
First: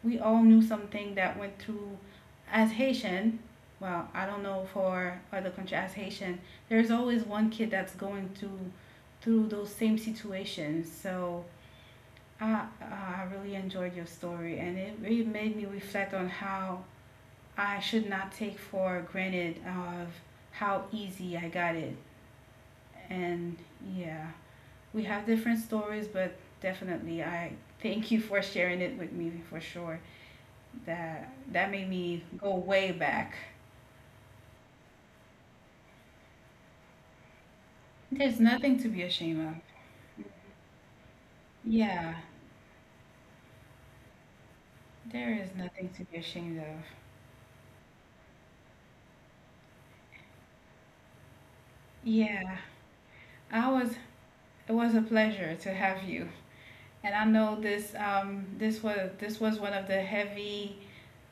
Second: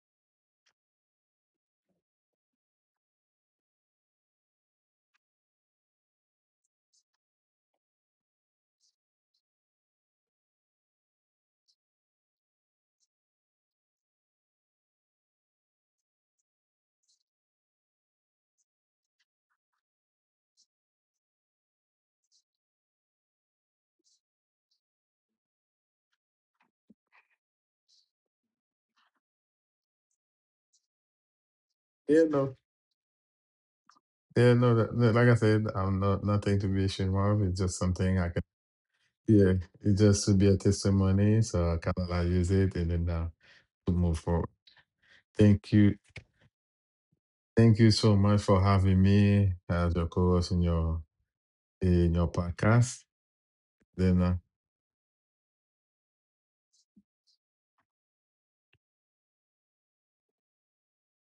A: we all knew something that went through, as Haitian. Well, I don't know for other country, as Haitian. There's always one kid that's going through, through those same situations. So I really enjoyed your story, and it really made me reflect on how I should not take for granted of how easy I got it. And yeah, we have different stories, but definitely I thank you for sharing it with me, for sure. That, that made me
B: Yeah,
A: go
B: no.
A: way back.
B: Yeah, no, like I said, I'm not nothing to be ashamed of. It's just something I
A: There's
B: can
A: nothing to be ashamed
B: yeah,
A: of.
B: it just to be a testimony. So I kinda
A: Yeah,
B: like use it and then to move forward.
A: there is
B: Thank
A: nothing
B: you.
A: to be ashamed of.
B: Thank you so much for having me as your co-host in your
A: Yeah,
B: podcast.
A: I was.
B: Then.
A: It was a pleasure to have you, and I know this. This was one of the heavy,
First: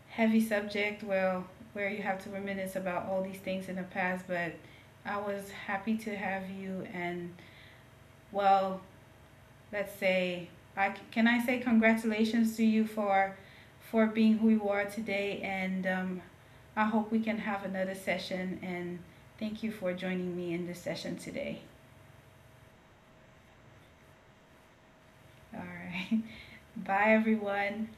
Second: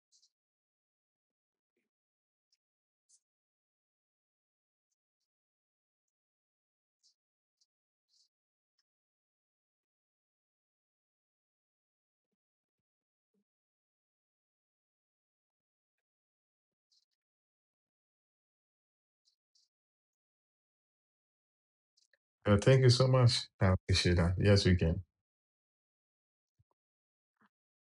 A: heavy subject. Well, where you have to reminisce about all these things in the past, but I was happy to have you, and, well, let's say, I can, I say congratulations to you for being who you are today, and, I hope we can have another session. And thank you for joining me in this session today.
B: Thank you so much. I appreciate that. Yes, we can.
A: All right, [laughs] bye everyone.